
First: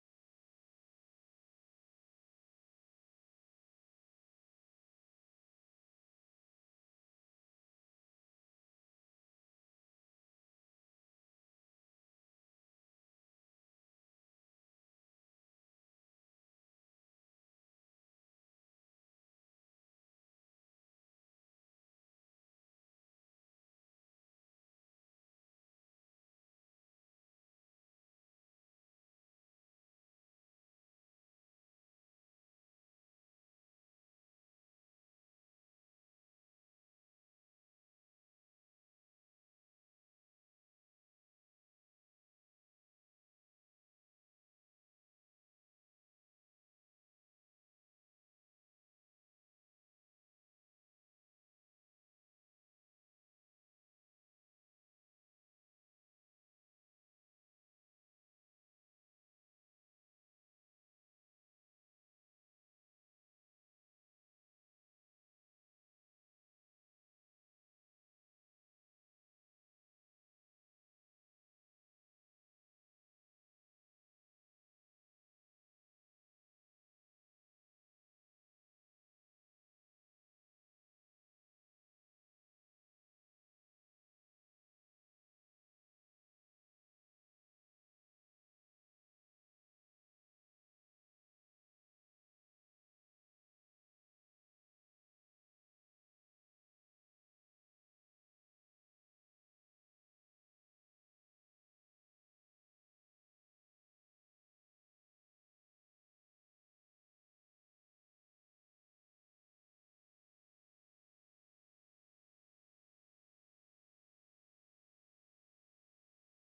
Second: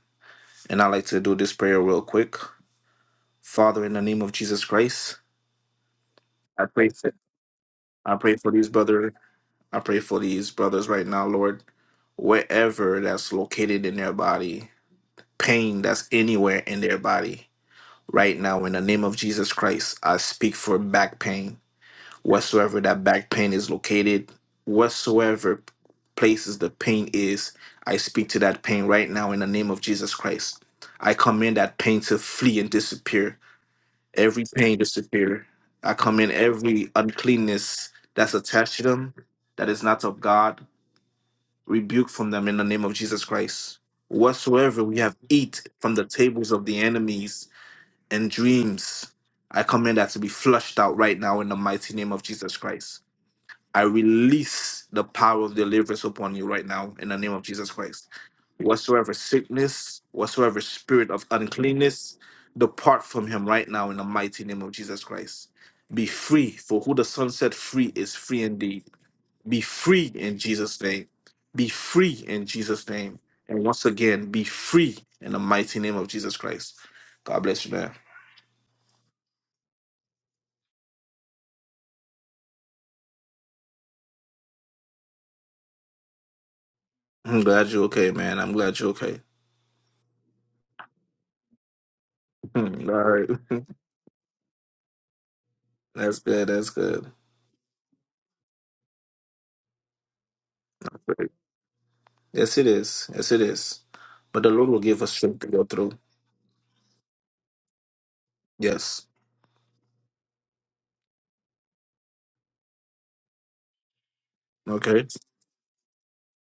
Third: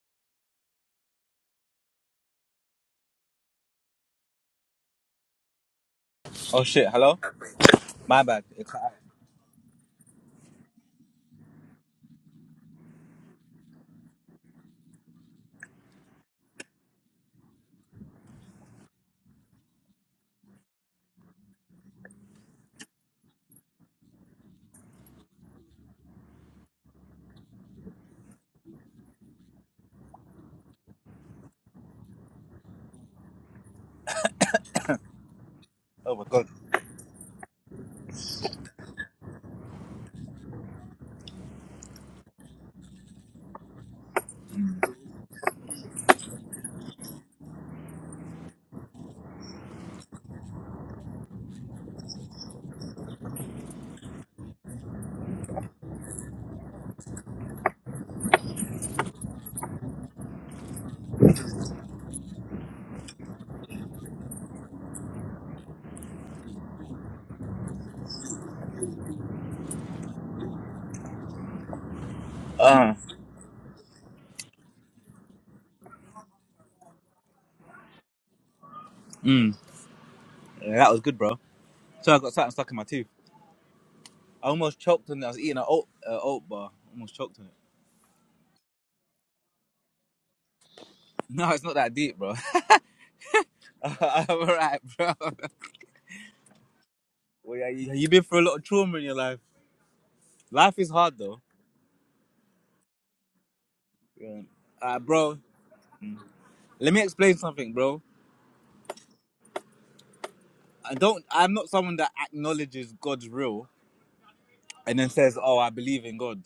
and I like to do this prayer real quick. Father, in the name of Jesus Christ, I
Oh
pray.
shit,
For,
hello?
I
My
pray
bad.
for
It
these
cut out.
brother. I pray for these brothers right now, Lord. Wherever that's located in their body, pain that's anywhere in their body. Right now, in the name of Jesus Christ, I speak for back pain, whatsoever that back pain is located, whatsoever places the pain is, I speak to that pain right now in the name of Jesus Christ. I command that pain to flee and disappear. Every pain disappear. I
Oh my
command
god.
every uncleanness that's attached to them, that is not of God, rebuke from them in the name of Jesus Christ. Whatsoever we have eat from the tables of the enemies, and dreams. I command that to be flushed out right now in the mighty name of Jesus Christ. I release the power of deliverance upon you right now in the name of Jesus Christ. Whatsoever sickness, whatsoever spirit of uncleanness, depart from him right now in the mighty name of Jesus Christ. Be free, for who the Son set free is free indeed. Be free in Jesus' name. Be free in Jesus'
Uh,
name. And once again, be free in the mighty name of Jesus Christ. God bless you, man.
mm, yeah, that was good, bro. So I got something stuck in my tooth. I almost choked on it. I was eating an oat, uh, oat bar. Almost choked
I'm
on it. [LAUGHS]
glad you're okay, man. I'm glad you're okay.
No, it's not that deep, bro.
[LAUGHS] All right.
[LAUGHS] I'm alright, bro. [LAUGHS]
[LAUGHS] That's good. That's good.
Well, yeah, you, you've been through a lot of trauma in your life. Life is hard,
Great.
though.
Yes, it is. Yes, it is.
Yeah.
But the Lord will
Uh,
give us
bro,
strength to go through.
let me explain something, bro.
Yes.
I don't. I'm not someone that acknowledges God's real. and
Okay.
then says, "Oh, I believe in God."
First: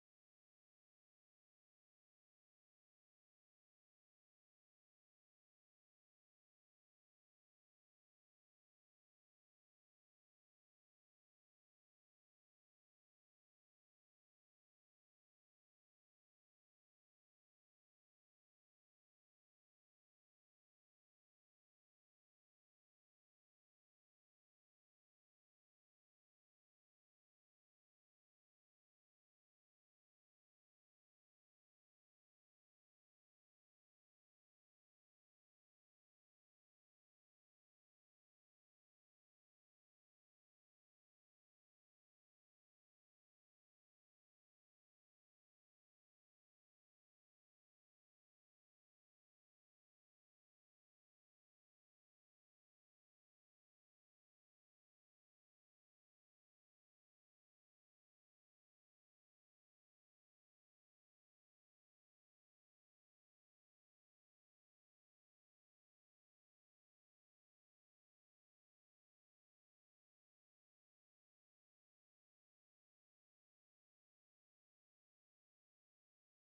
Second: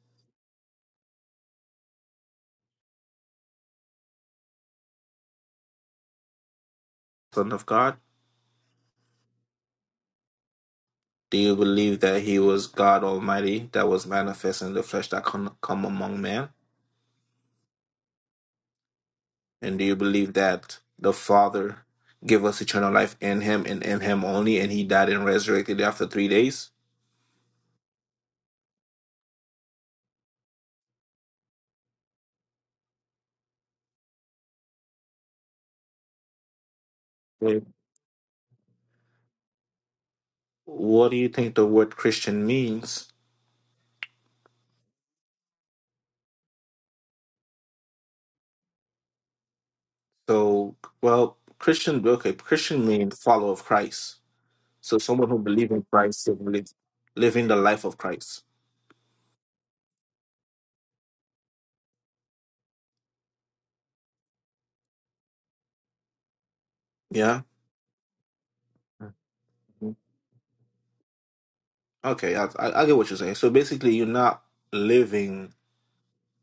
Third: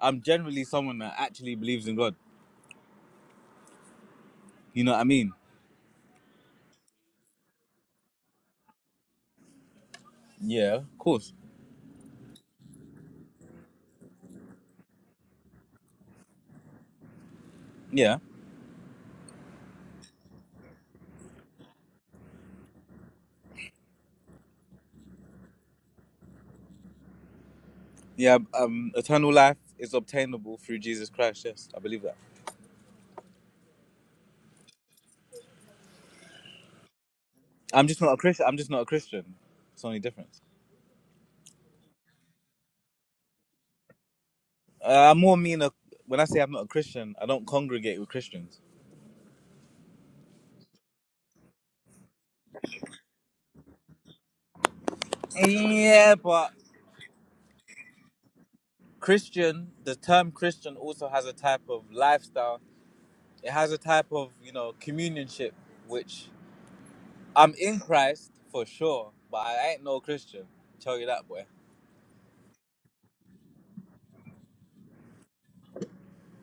I'm generally someone that actually believes in God. You know what I mean?
Son of God,
Yeah, of course.
do you believe that He was God Almighty that was manifest in the flesh that come, come among man?
Yeah,
And do you believe that the Father gave us eternal life in Him and in Him only, and He died and resurrected after three days?
yeah. Um, eternal life is obtainable through Jesus Christ. Yes, I believe that.
Right.
I'm just not a Christian. I'm just not a Christian. It's the only difference.
What do you think the word Christian means?
Uh, I more mean a, when I say I'm not a Christian, I don't congregate with Christians.
So, well, Christian, okay, Christian means follower of Christ. So, someone who believes in
Yeah,
Christ, and
but
live, living the life of Christ.
Christian, the term Christian also has a type of lifestyle. It has a type of you know communionship, which
Yeah.
I'm in Christ for sure, but I ain't
Mhm.
no Christian. Tell you that, boy.
Okay, I, I I get what you're saying. So, basically, you're not living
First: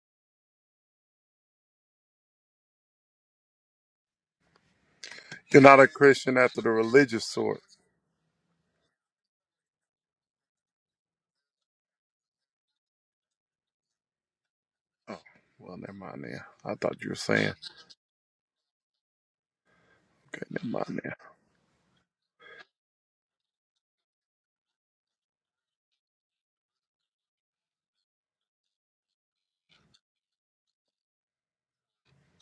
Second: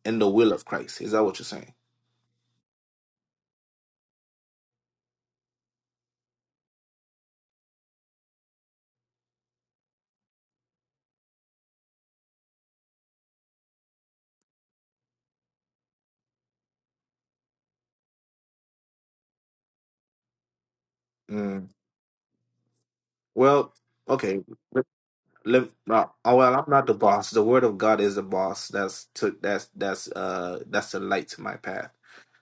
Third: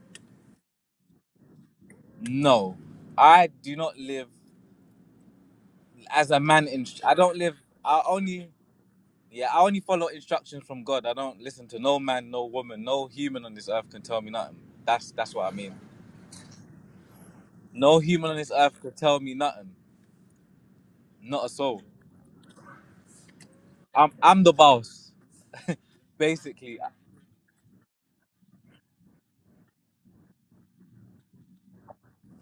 in the will of Christ. Is that what you're saying?
No, I do not live
You're not a
as
Christian
a
after
man.
the
In I
religious
don't
sort.
live. I only yeah. I only follow instructions from God. I don't listen to no man, no woman, no human on this earth can tell me nothing. That's that's what I mean.
Well, never mind now. I thought you were saying.
No human on this earth can tell me nothing.
Okay, never mind now.
Not a
Mm.
soul.
Well,
I'm I'm the
okay.
boss,
Live, uh, oh well, I'm
basically.
not the boss. The word of God is the boss. That's to that's that's uh that's the light to my path.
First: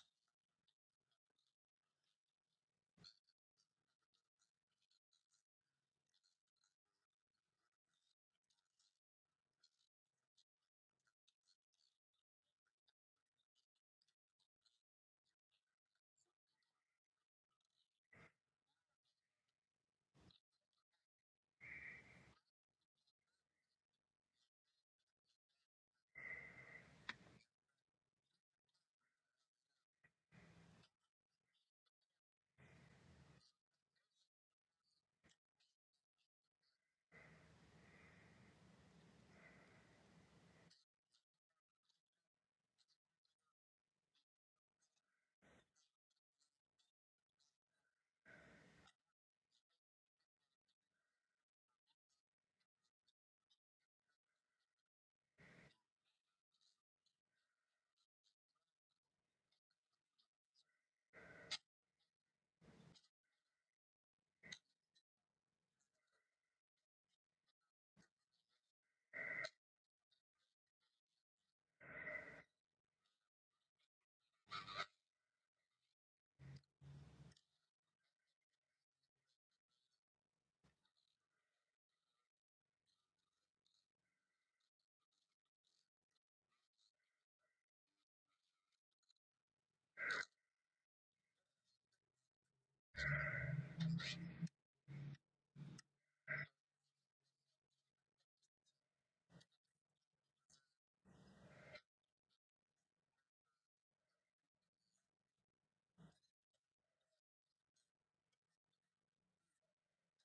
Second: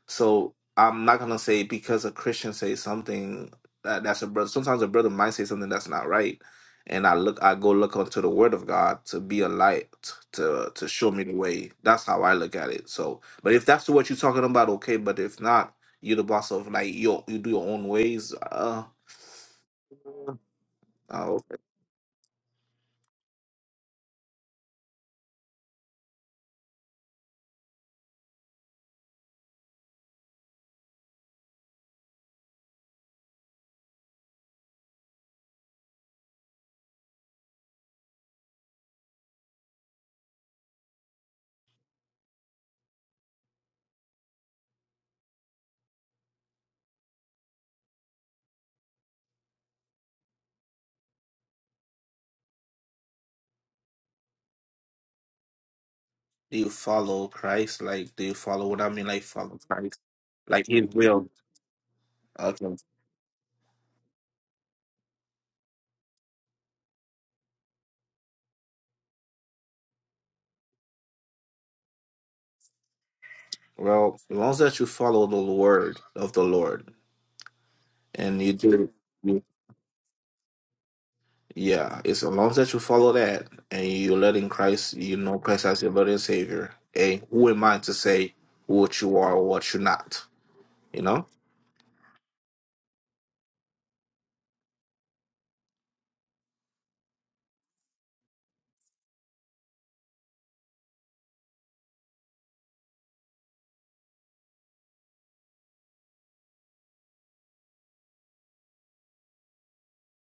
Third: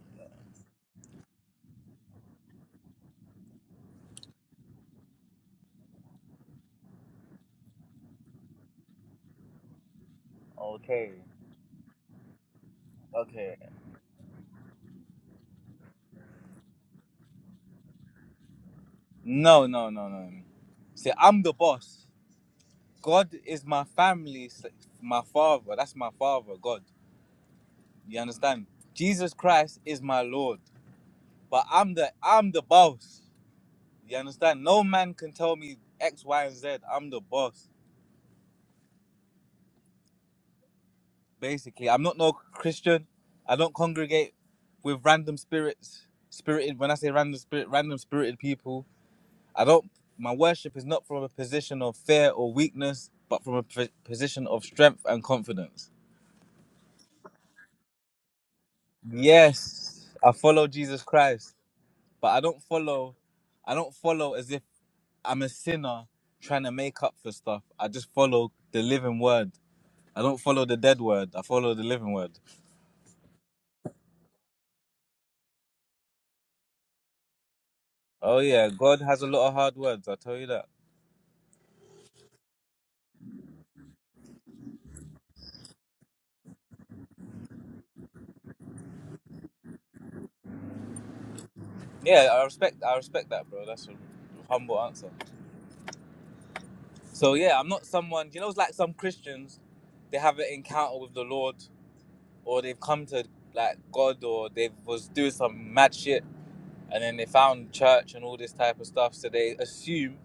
So I'm not gonna say because a Christian says something that that's a brother. Sometimes a brother might say something that's not right, and I look, I go look onto the word of God to be a light to to show
Okay.
me the way. That's how I look at it. So, but
Okay.
if that's what you're talking about, okay. But if not, you're the boss of like you you do your own ways. Uh,
No, no, no, no. no. See,
uh,
I'm the boss. God is my family, my father. That's my father, God. You understand? Jesus Christ is my Lord, but I'm the I'm the boss. You understand? No man can tell me X, Y, and Z. I'm the boss. Basically, I'm not no Christian. I don't congregate with random spirits. Spirited. When I say random spirit, random spirited people. I don't. My worship is not from a position of fear or weakness, but from a p- position of strength and confidence.
Do you follow Christ? Like, do you follow what I mean? Like, follow Christ?
Yes, I
Like
follow
His
Jesus
will?
Christ, but I don't
Okay.
follow. I don't follow as if I'm a sinner trying to make up for stuff. I just follow the living word. I don't follow the dead word. I follow the living word.
Well, as long as that you follow the word of the Lord,
Oh
and you
yeah,
do,
God has a lot of hard words. I tell you that.
yeah. It's as long as that you follow that, and you're letting Christ, you know Christ as your Lord and Savior. Hey, who am I to say what you are or what you're not? You know.
Yeah, I respect. I respect that, bro. That's a humble answer. So yeah, I'm not someone. You know, it's like some Christians, they have an encounter with the Lord, or they've come to like God, or they was doing some mad shit and then they found church and all this type of stuff. So they assume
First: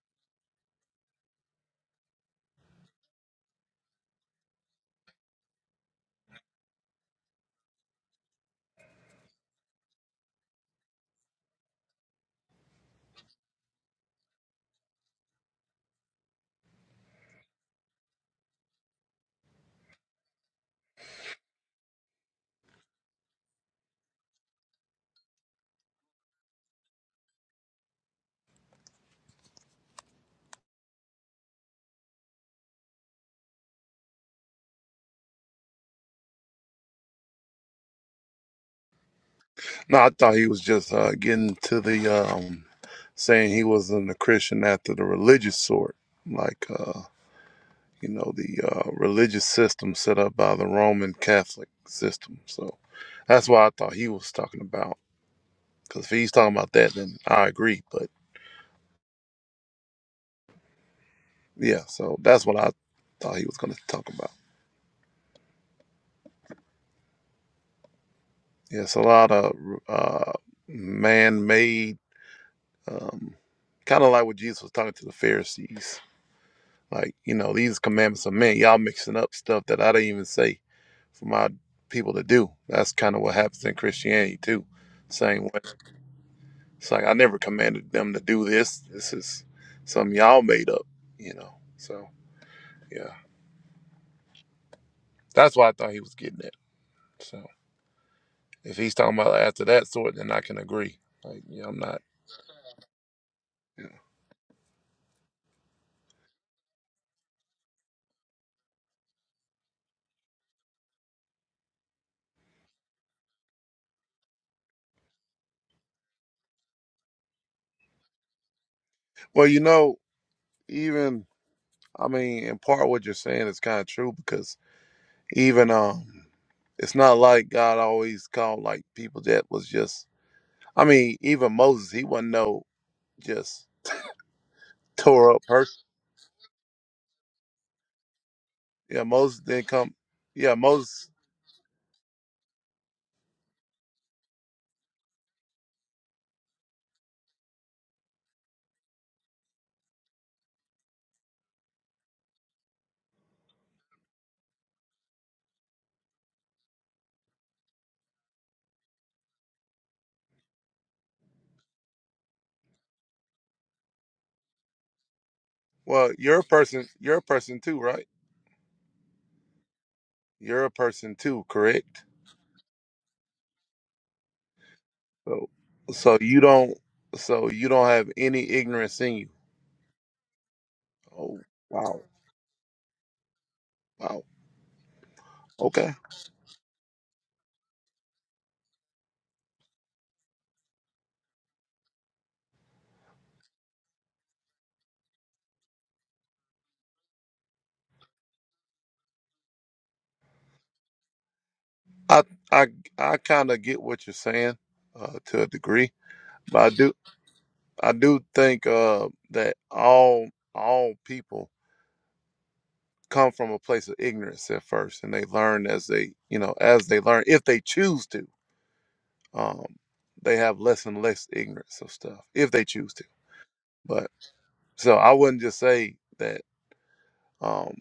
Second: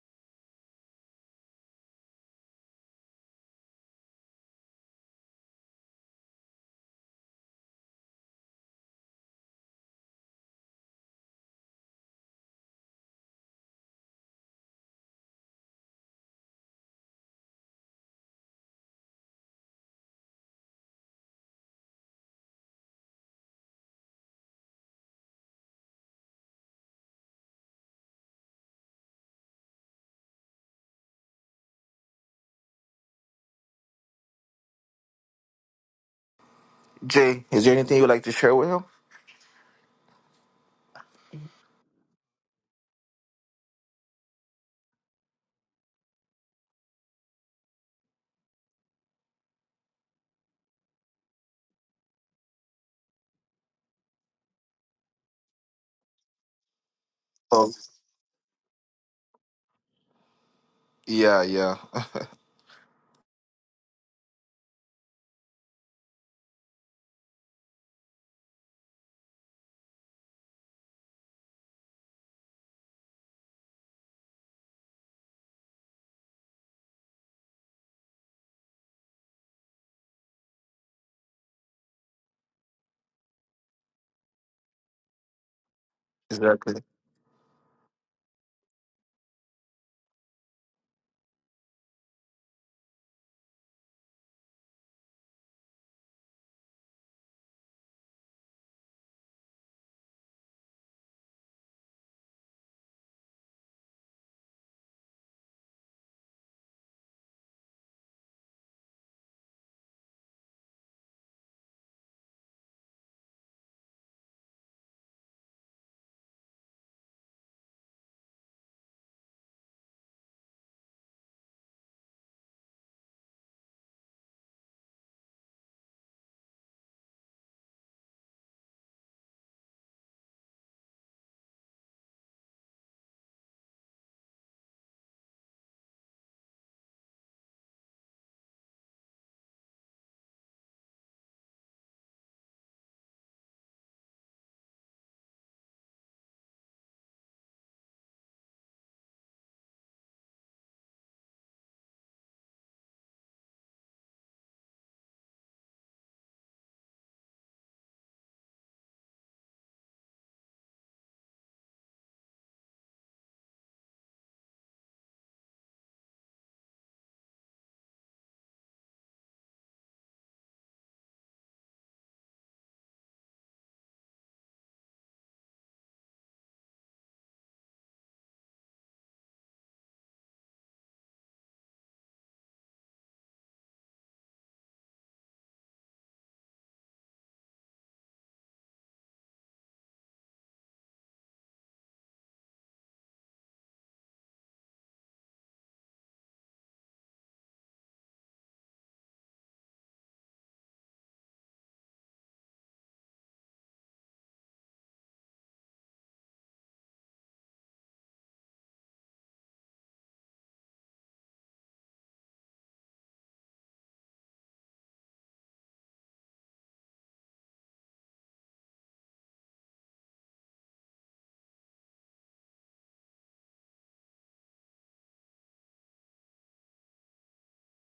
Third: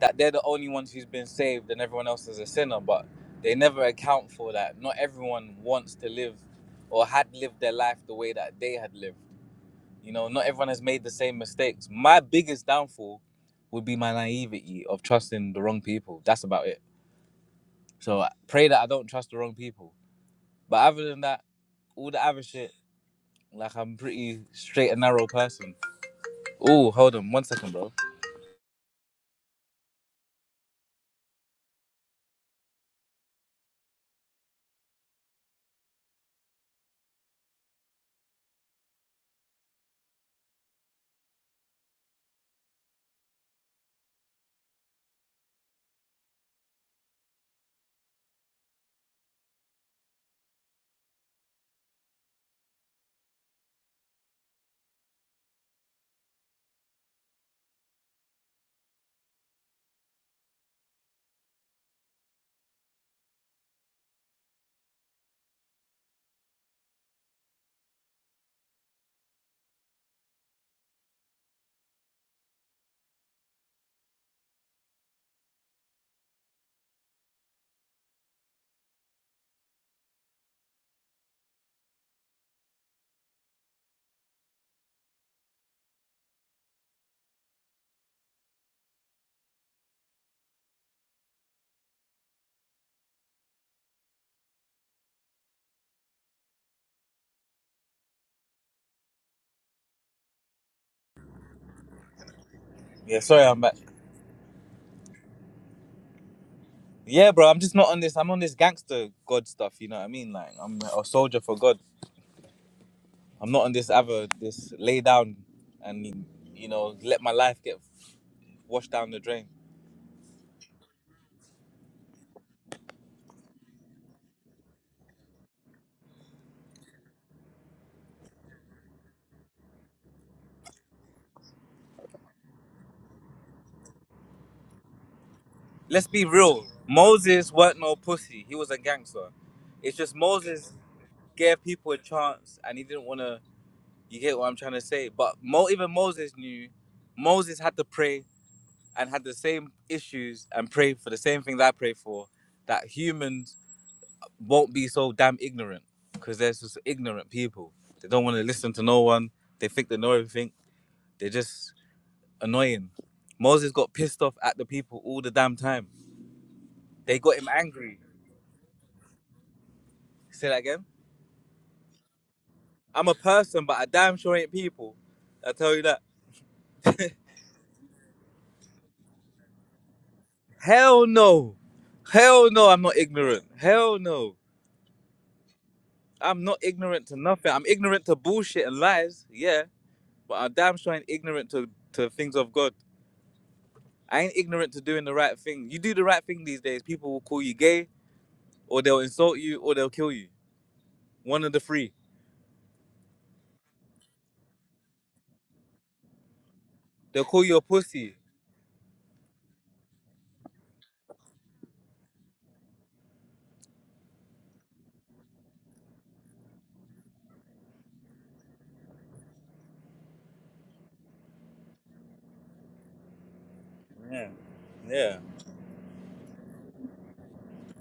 that they're the only ones who's been saved and everyone else is a sinner, but they never account for that. Not everyone wants to live or had lived their life the way that they had lived. You know, not everyone has made the same mistakes. My biggest downfall would be my naivety of trusting the wrong people. That's about it. So I pray that I don't trust the wrong people. But other than that, all the other shit, like I'm a pretty straight and narrow person. Oh, hold on one second, bro.
Jay, is there anything you'd like to share with him?
No, I thought he was just uh, getting to the um, saying he wasn't a Christian after the religious sort, like uh, you know the uh, religious system set up by the Roman Catholic system. So that's why I thought he was talking about. Because if he's talking about that, then I
Oh,
agree. But
yeah, yeah,
yeah, so that's what I thought he was going to talk about. Yeah, it's a lot of uh, man-made Um, kind of like what Jesus was talking to the Pharisees. Like, you know, these commandments of men, y'all mixing up stuff that I didn't even say for my people to do. That's kind of what happens in Christianity too. Same way.
[LAUGHS] exactly.
It's like I never commanded them to do this. This is something y'all made up, you know. So yeah. That's why I thought he was getting at. So if he's talking about after that sort, then I can agree. Like, yeah, I'm not
Yeah, sorry, I'm back.
Yeah.
Yeah, bro. I'm just not on this. I'm on this gangster God stuff. You know what I mean? Like I'm a soldier for God. I'm not on this other this lay down and you know let my life get washed down the drain.
well, you know, even I mean, in part what you're saying is kind of true because even um it's not like god always called like people that was just i mean even moses he wasn't no just tore up person
Let's be real. Moses weren't no pussy. He was a
yeah
gangster.
moses didn't come
It's just
yeah
Moses
moses
gave people a chance and he didn't want to. You get what I'm trying to say? But Mo, even Moses knew. Moses had to pray and had the same issues and pray for the same thing that I pray for. That humans won't be so damn ignorant because there's just ignorant people. They don't want to listen to no one. They think they know everything. They're just annoying. Moses got pissed off at the people all the damn time.
well you're a person you're
They
a
got him
person too
angry.
right
Say that
you're a
again.
person too correct
I'm a person, but I damn sure ain't people.
so
I tell you that.
so you don't so you don't have any ignorance in you
Hell
oh
no.
wow
Hell no, I'm not ignorant. Hell
wow
no.
okay
I'm not ignorant to nothing. I'm ignorant to bullshit and lies, yeah, but I damn sure ain't ignorant to, to things of God. I ain't ignorant to doing the right thing. You do the right thing these days, people will call you gay, or they'll insult you, or they'll kill you. One of the three.
i i i kind of get what you're saying uh to a degree but i do
They'll call you a
I
pussy.
do think uh, that all all people come from a place of ignorance at first, and they learn as they you know as they learn if they choose to. Um, they have less and less ignorance of stuff if they choose to. But so I
Yeah.
wouldn't just say that. Um,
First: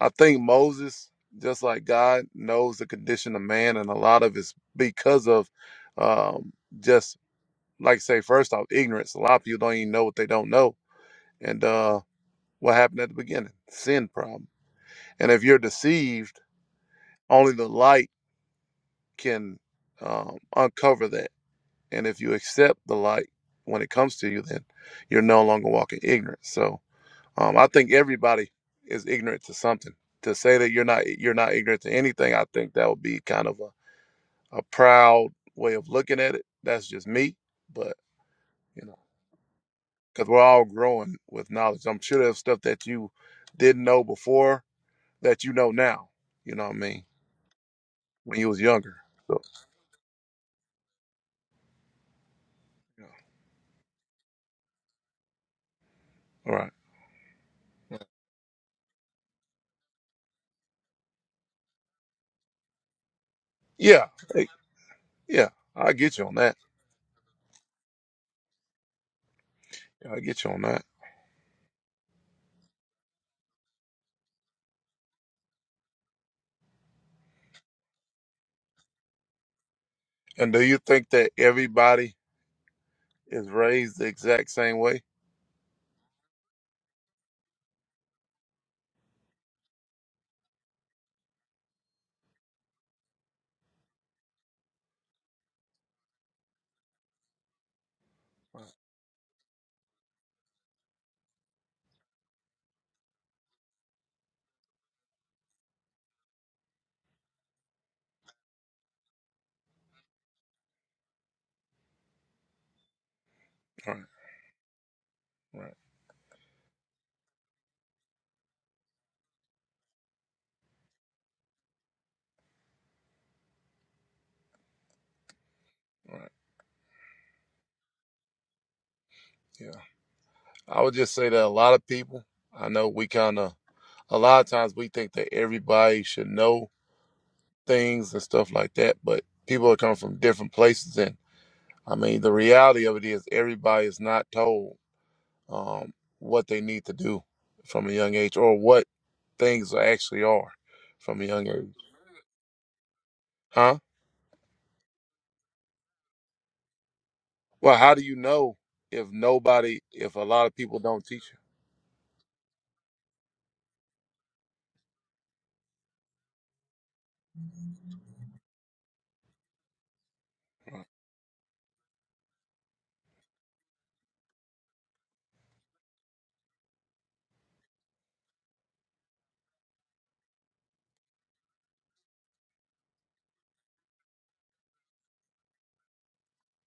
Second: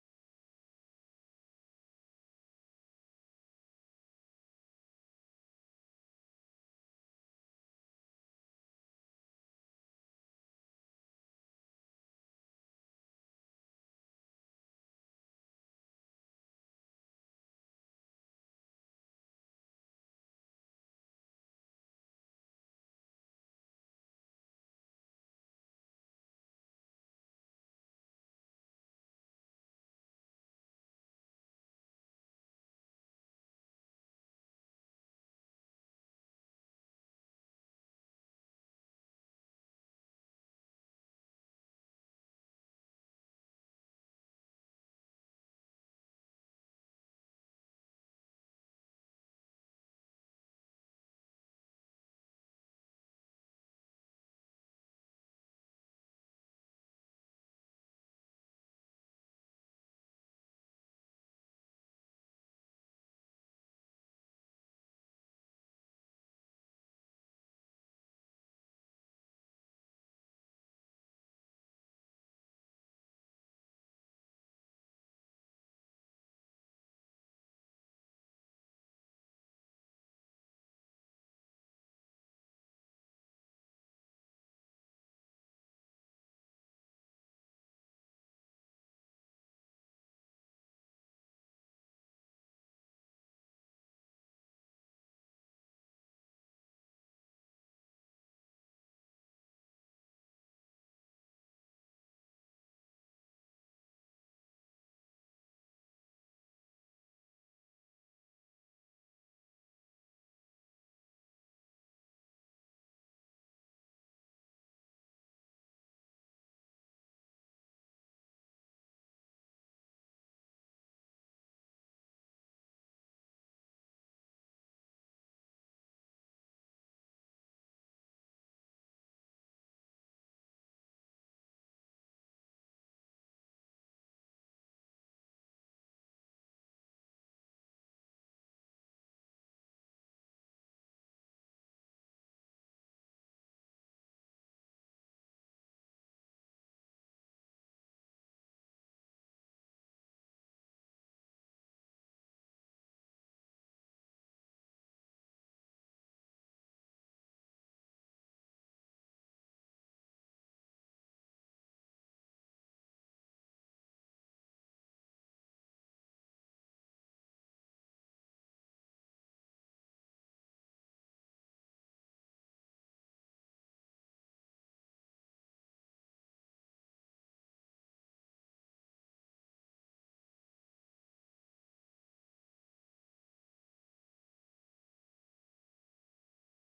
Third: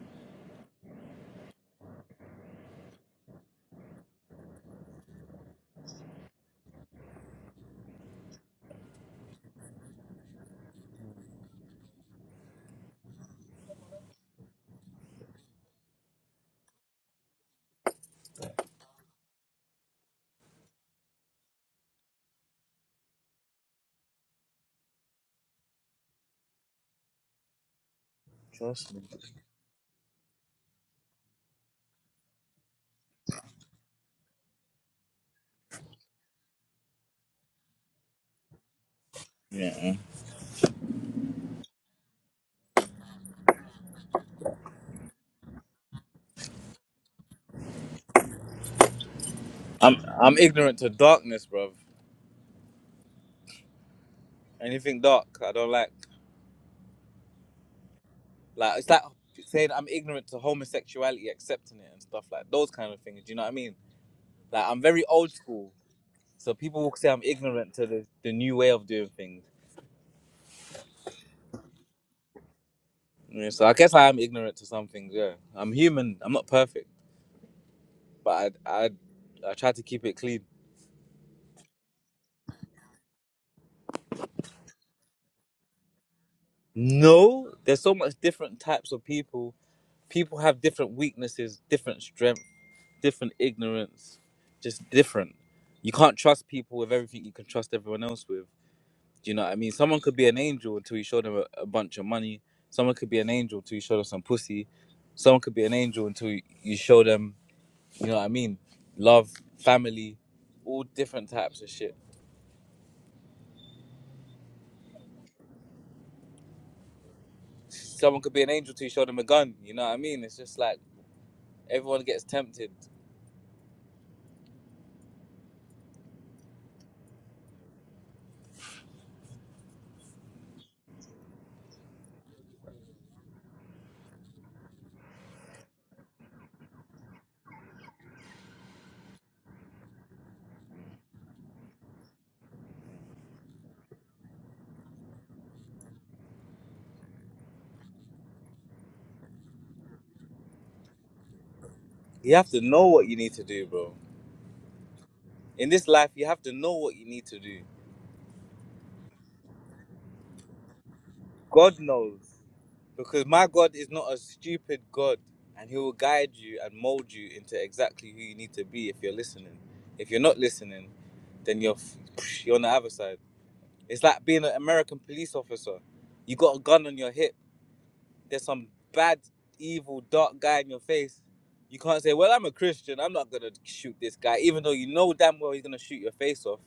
I think Moses, just like God, knows the condition of man, and a lot of it's because of um, just like I say first off ignorance. A lot of people don't even know what they don't know, and. uh, What happened at the beginning? Sin problem. And if you're deceived, only the light can um, uncover that. And if you accept the light when it comes to you, then you're no longer walking ignorant. So um, I think everybody is ignorant to something. To say that you're not you're not ignorant to anything, I think that would be kind of a, a proud way of looking at it. That's just me, but you know,
Yeah.
because we're all growing with knowledge. I'm sure there's stuff that you didn't know before that you know now. You know what I mean? when you was younger. So,
I'm I'm ignorant to darkness, bruv.
yeah.
Anything dark, I don't like.
all right.
Like it's like saying I'm ignorant to homosexuality, accepting it and stuff like those kind of things. Do you know what I mean?
Yeah, hey,
Like I'm very old
yeah,
school,
I get you on
so
that.
people will say I'm ignorant to the, the new way of doing things.
Yeah, I get you on that.
Yeah, so I guess I am ignorant to some things. Yeah, I'm human. I'm not perfect. but I I I try to keep it clean.
And do you think that everybody is raised the exact same way?
No, there's so much different types of people. People have different weaknesses, different strength, different ignorance, just different. You can't trust people with everything you can trust everyone else with. Do you know what I mean? Someone could be an angel until you show them a, a bunch of money. Someone could be an angel until you show them some pussy. Someone could be an angel until you you show them, you know what I mean, love, family, all different types of shit.
Right, All right, All right.
Someone could be an angel till you show them a gun. You know what I mean? It's just like everyone gets tempted.
All right. Yeah, I would just say that a lot of people, I know we kind of, a lot of times we think that everybody should know things and stuff like that, but people are coming from different places. And I mean, the reality of it is everybody is not told um, what they need to do from a young age or what things actually are from a young age.
You have to know what you need to do,
Huh?
bro. In this life, you have to know what you need to do.
Well, how do you know if nobody, if a lot of people don't teach
God knows. Because my God is not a stupid God. And He will guide you and mold you into exactly who you need to be if you're listening. If you're not listening, then you're, you're on the other side. It's like being an American police officer. You got a gun on your hip there's some bad, evil, dark guy in your face, you can't say, "Well, I'm a Christian. I'm not gonna shoot this guy," even though you know damn well he's gonna shoot your face off.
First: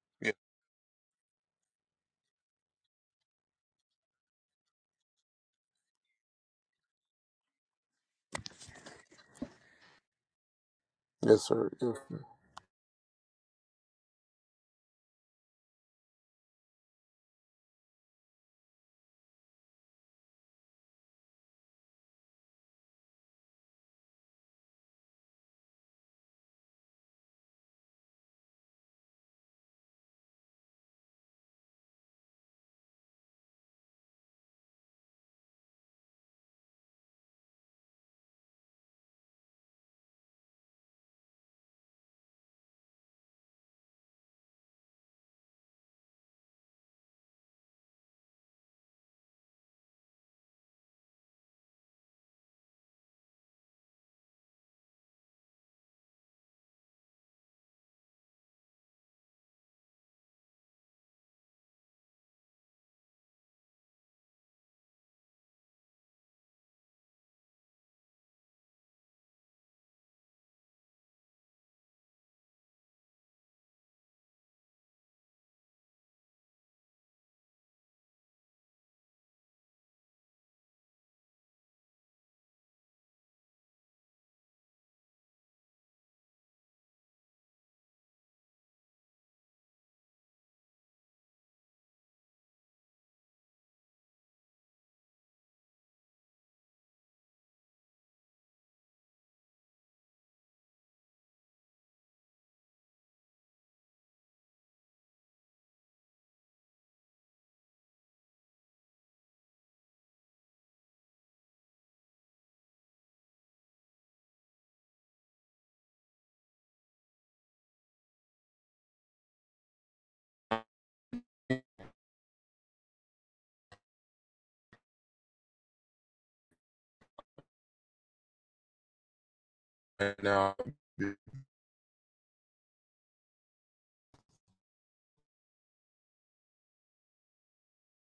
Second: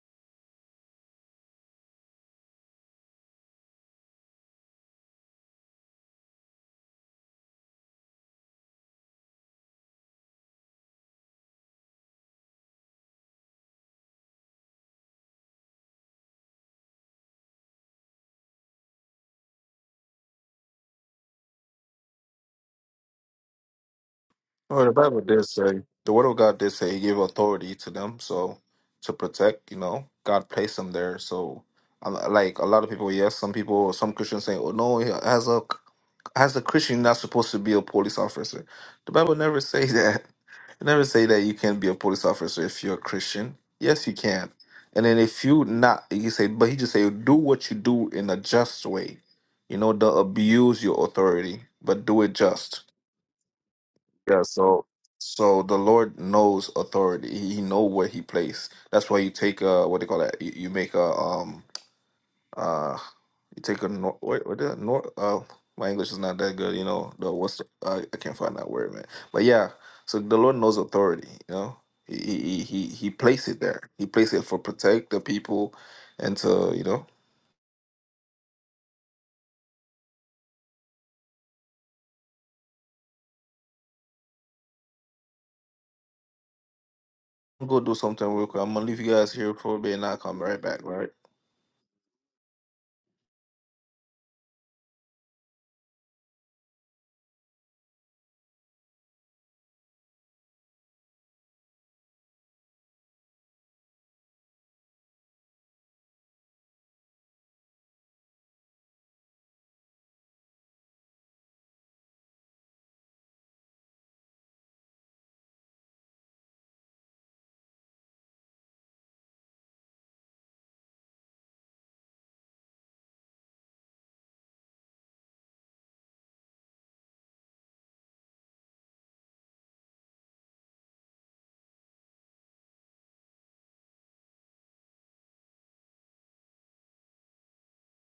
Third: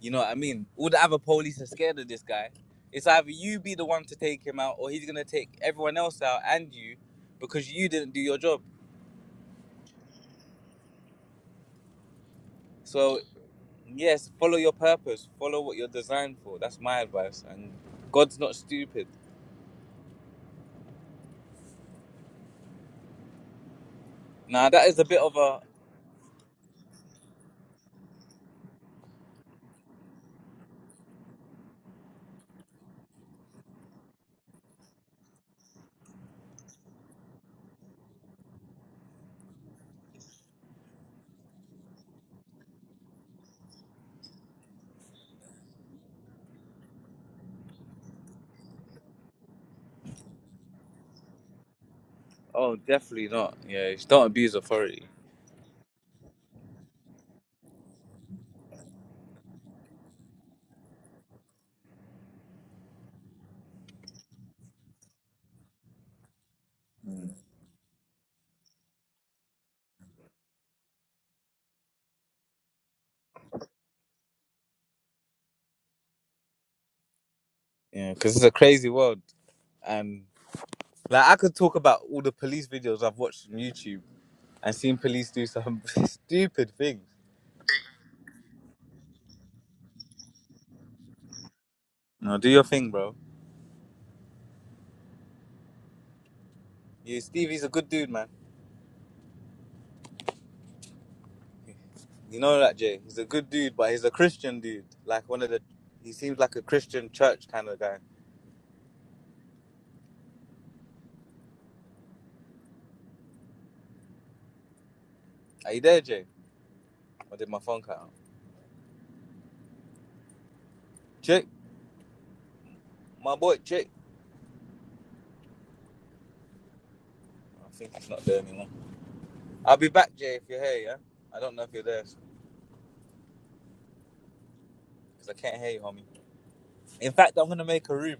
You know
you?
what I mean? All the other police are scared of this guy. It's either you be the one to take him out, or he's gonna take everyone else out and you, because you didn't do your job.
Yeah. Yes, sir. Yes, sir.
So yes, follow your purpose. Follow what you're designed for. That's my advice. And God's not stupid. Now
Well,
that
the
is a
Bible
bit of
did
a
say the Word of God did say He gave authority to them, so to protect, you know, God placed them there. So, I- like a lot of people, yes, some people, some Christians say, "Oh no, as a as a Christian, you're not supposed to be a police officer." The Bible never [LAUGHS] say that. It never say that you can't be a police officer if you're a Christian. Yes, you can. And then if you not, you say, but he just say, do what you do in a just way. You know, don't abuse your authority, but do it
oh,
just.
definitely not. Yeah, don't
Yeah,
abuse
so
authority.
so the Lord knows authority. He, he know where he placed. That's why you take a what they call that. You, you make a um uh you take a nor what what the nor uh my English is not that good. You know the what's the, uh, I can't find that word, man. But yeah, so the Lord knows authority. You know he he he he he placed it there. He placed it for protect the people and to you know
Yeah, because it's a crazy world, and like I could talk about all the police videos I've watched on YouTube and seen police do some [LAUGHS] stupid things.
go do something real quick. I'm gonna leave you guys here for a bit and I'll come right back. Right.
No, do your thing, bro. You, Stevie's a good dude, man. You know that, Jay. He's a good dude, but he's a Christian dude. Like one of the, he seems like a Christian church kind of guy. Are you there, Jay? Or did my phone cut out? Jay, my boy, Jay. I think he's not there anymore. I'll be back,
Right
Jay, if
now.
you're here. Yeah. I don't know if you're there because I can't hear you, homie. In fact, I'm gonna make a room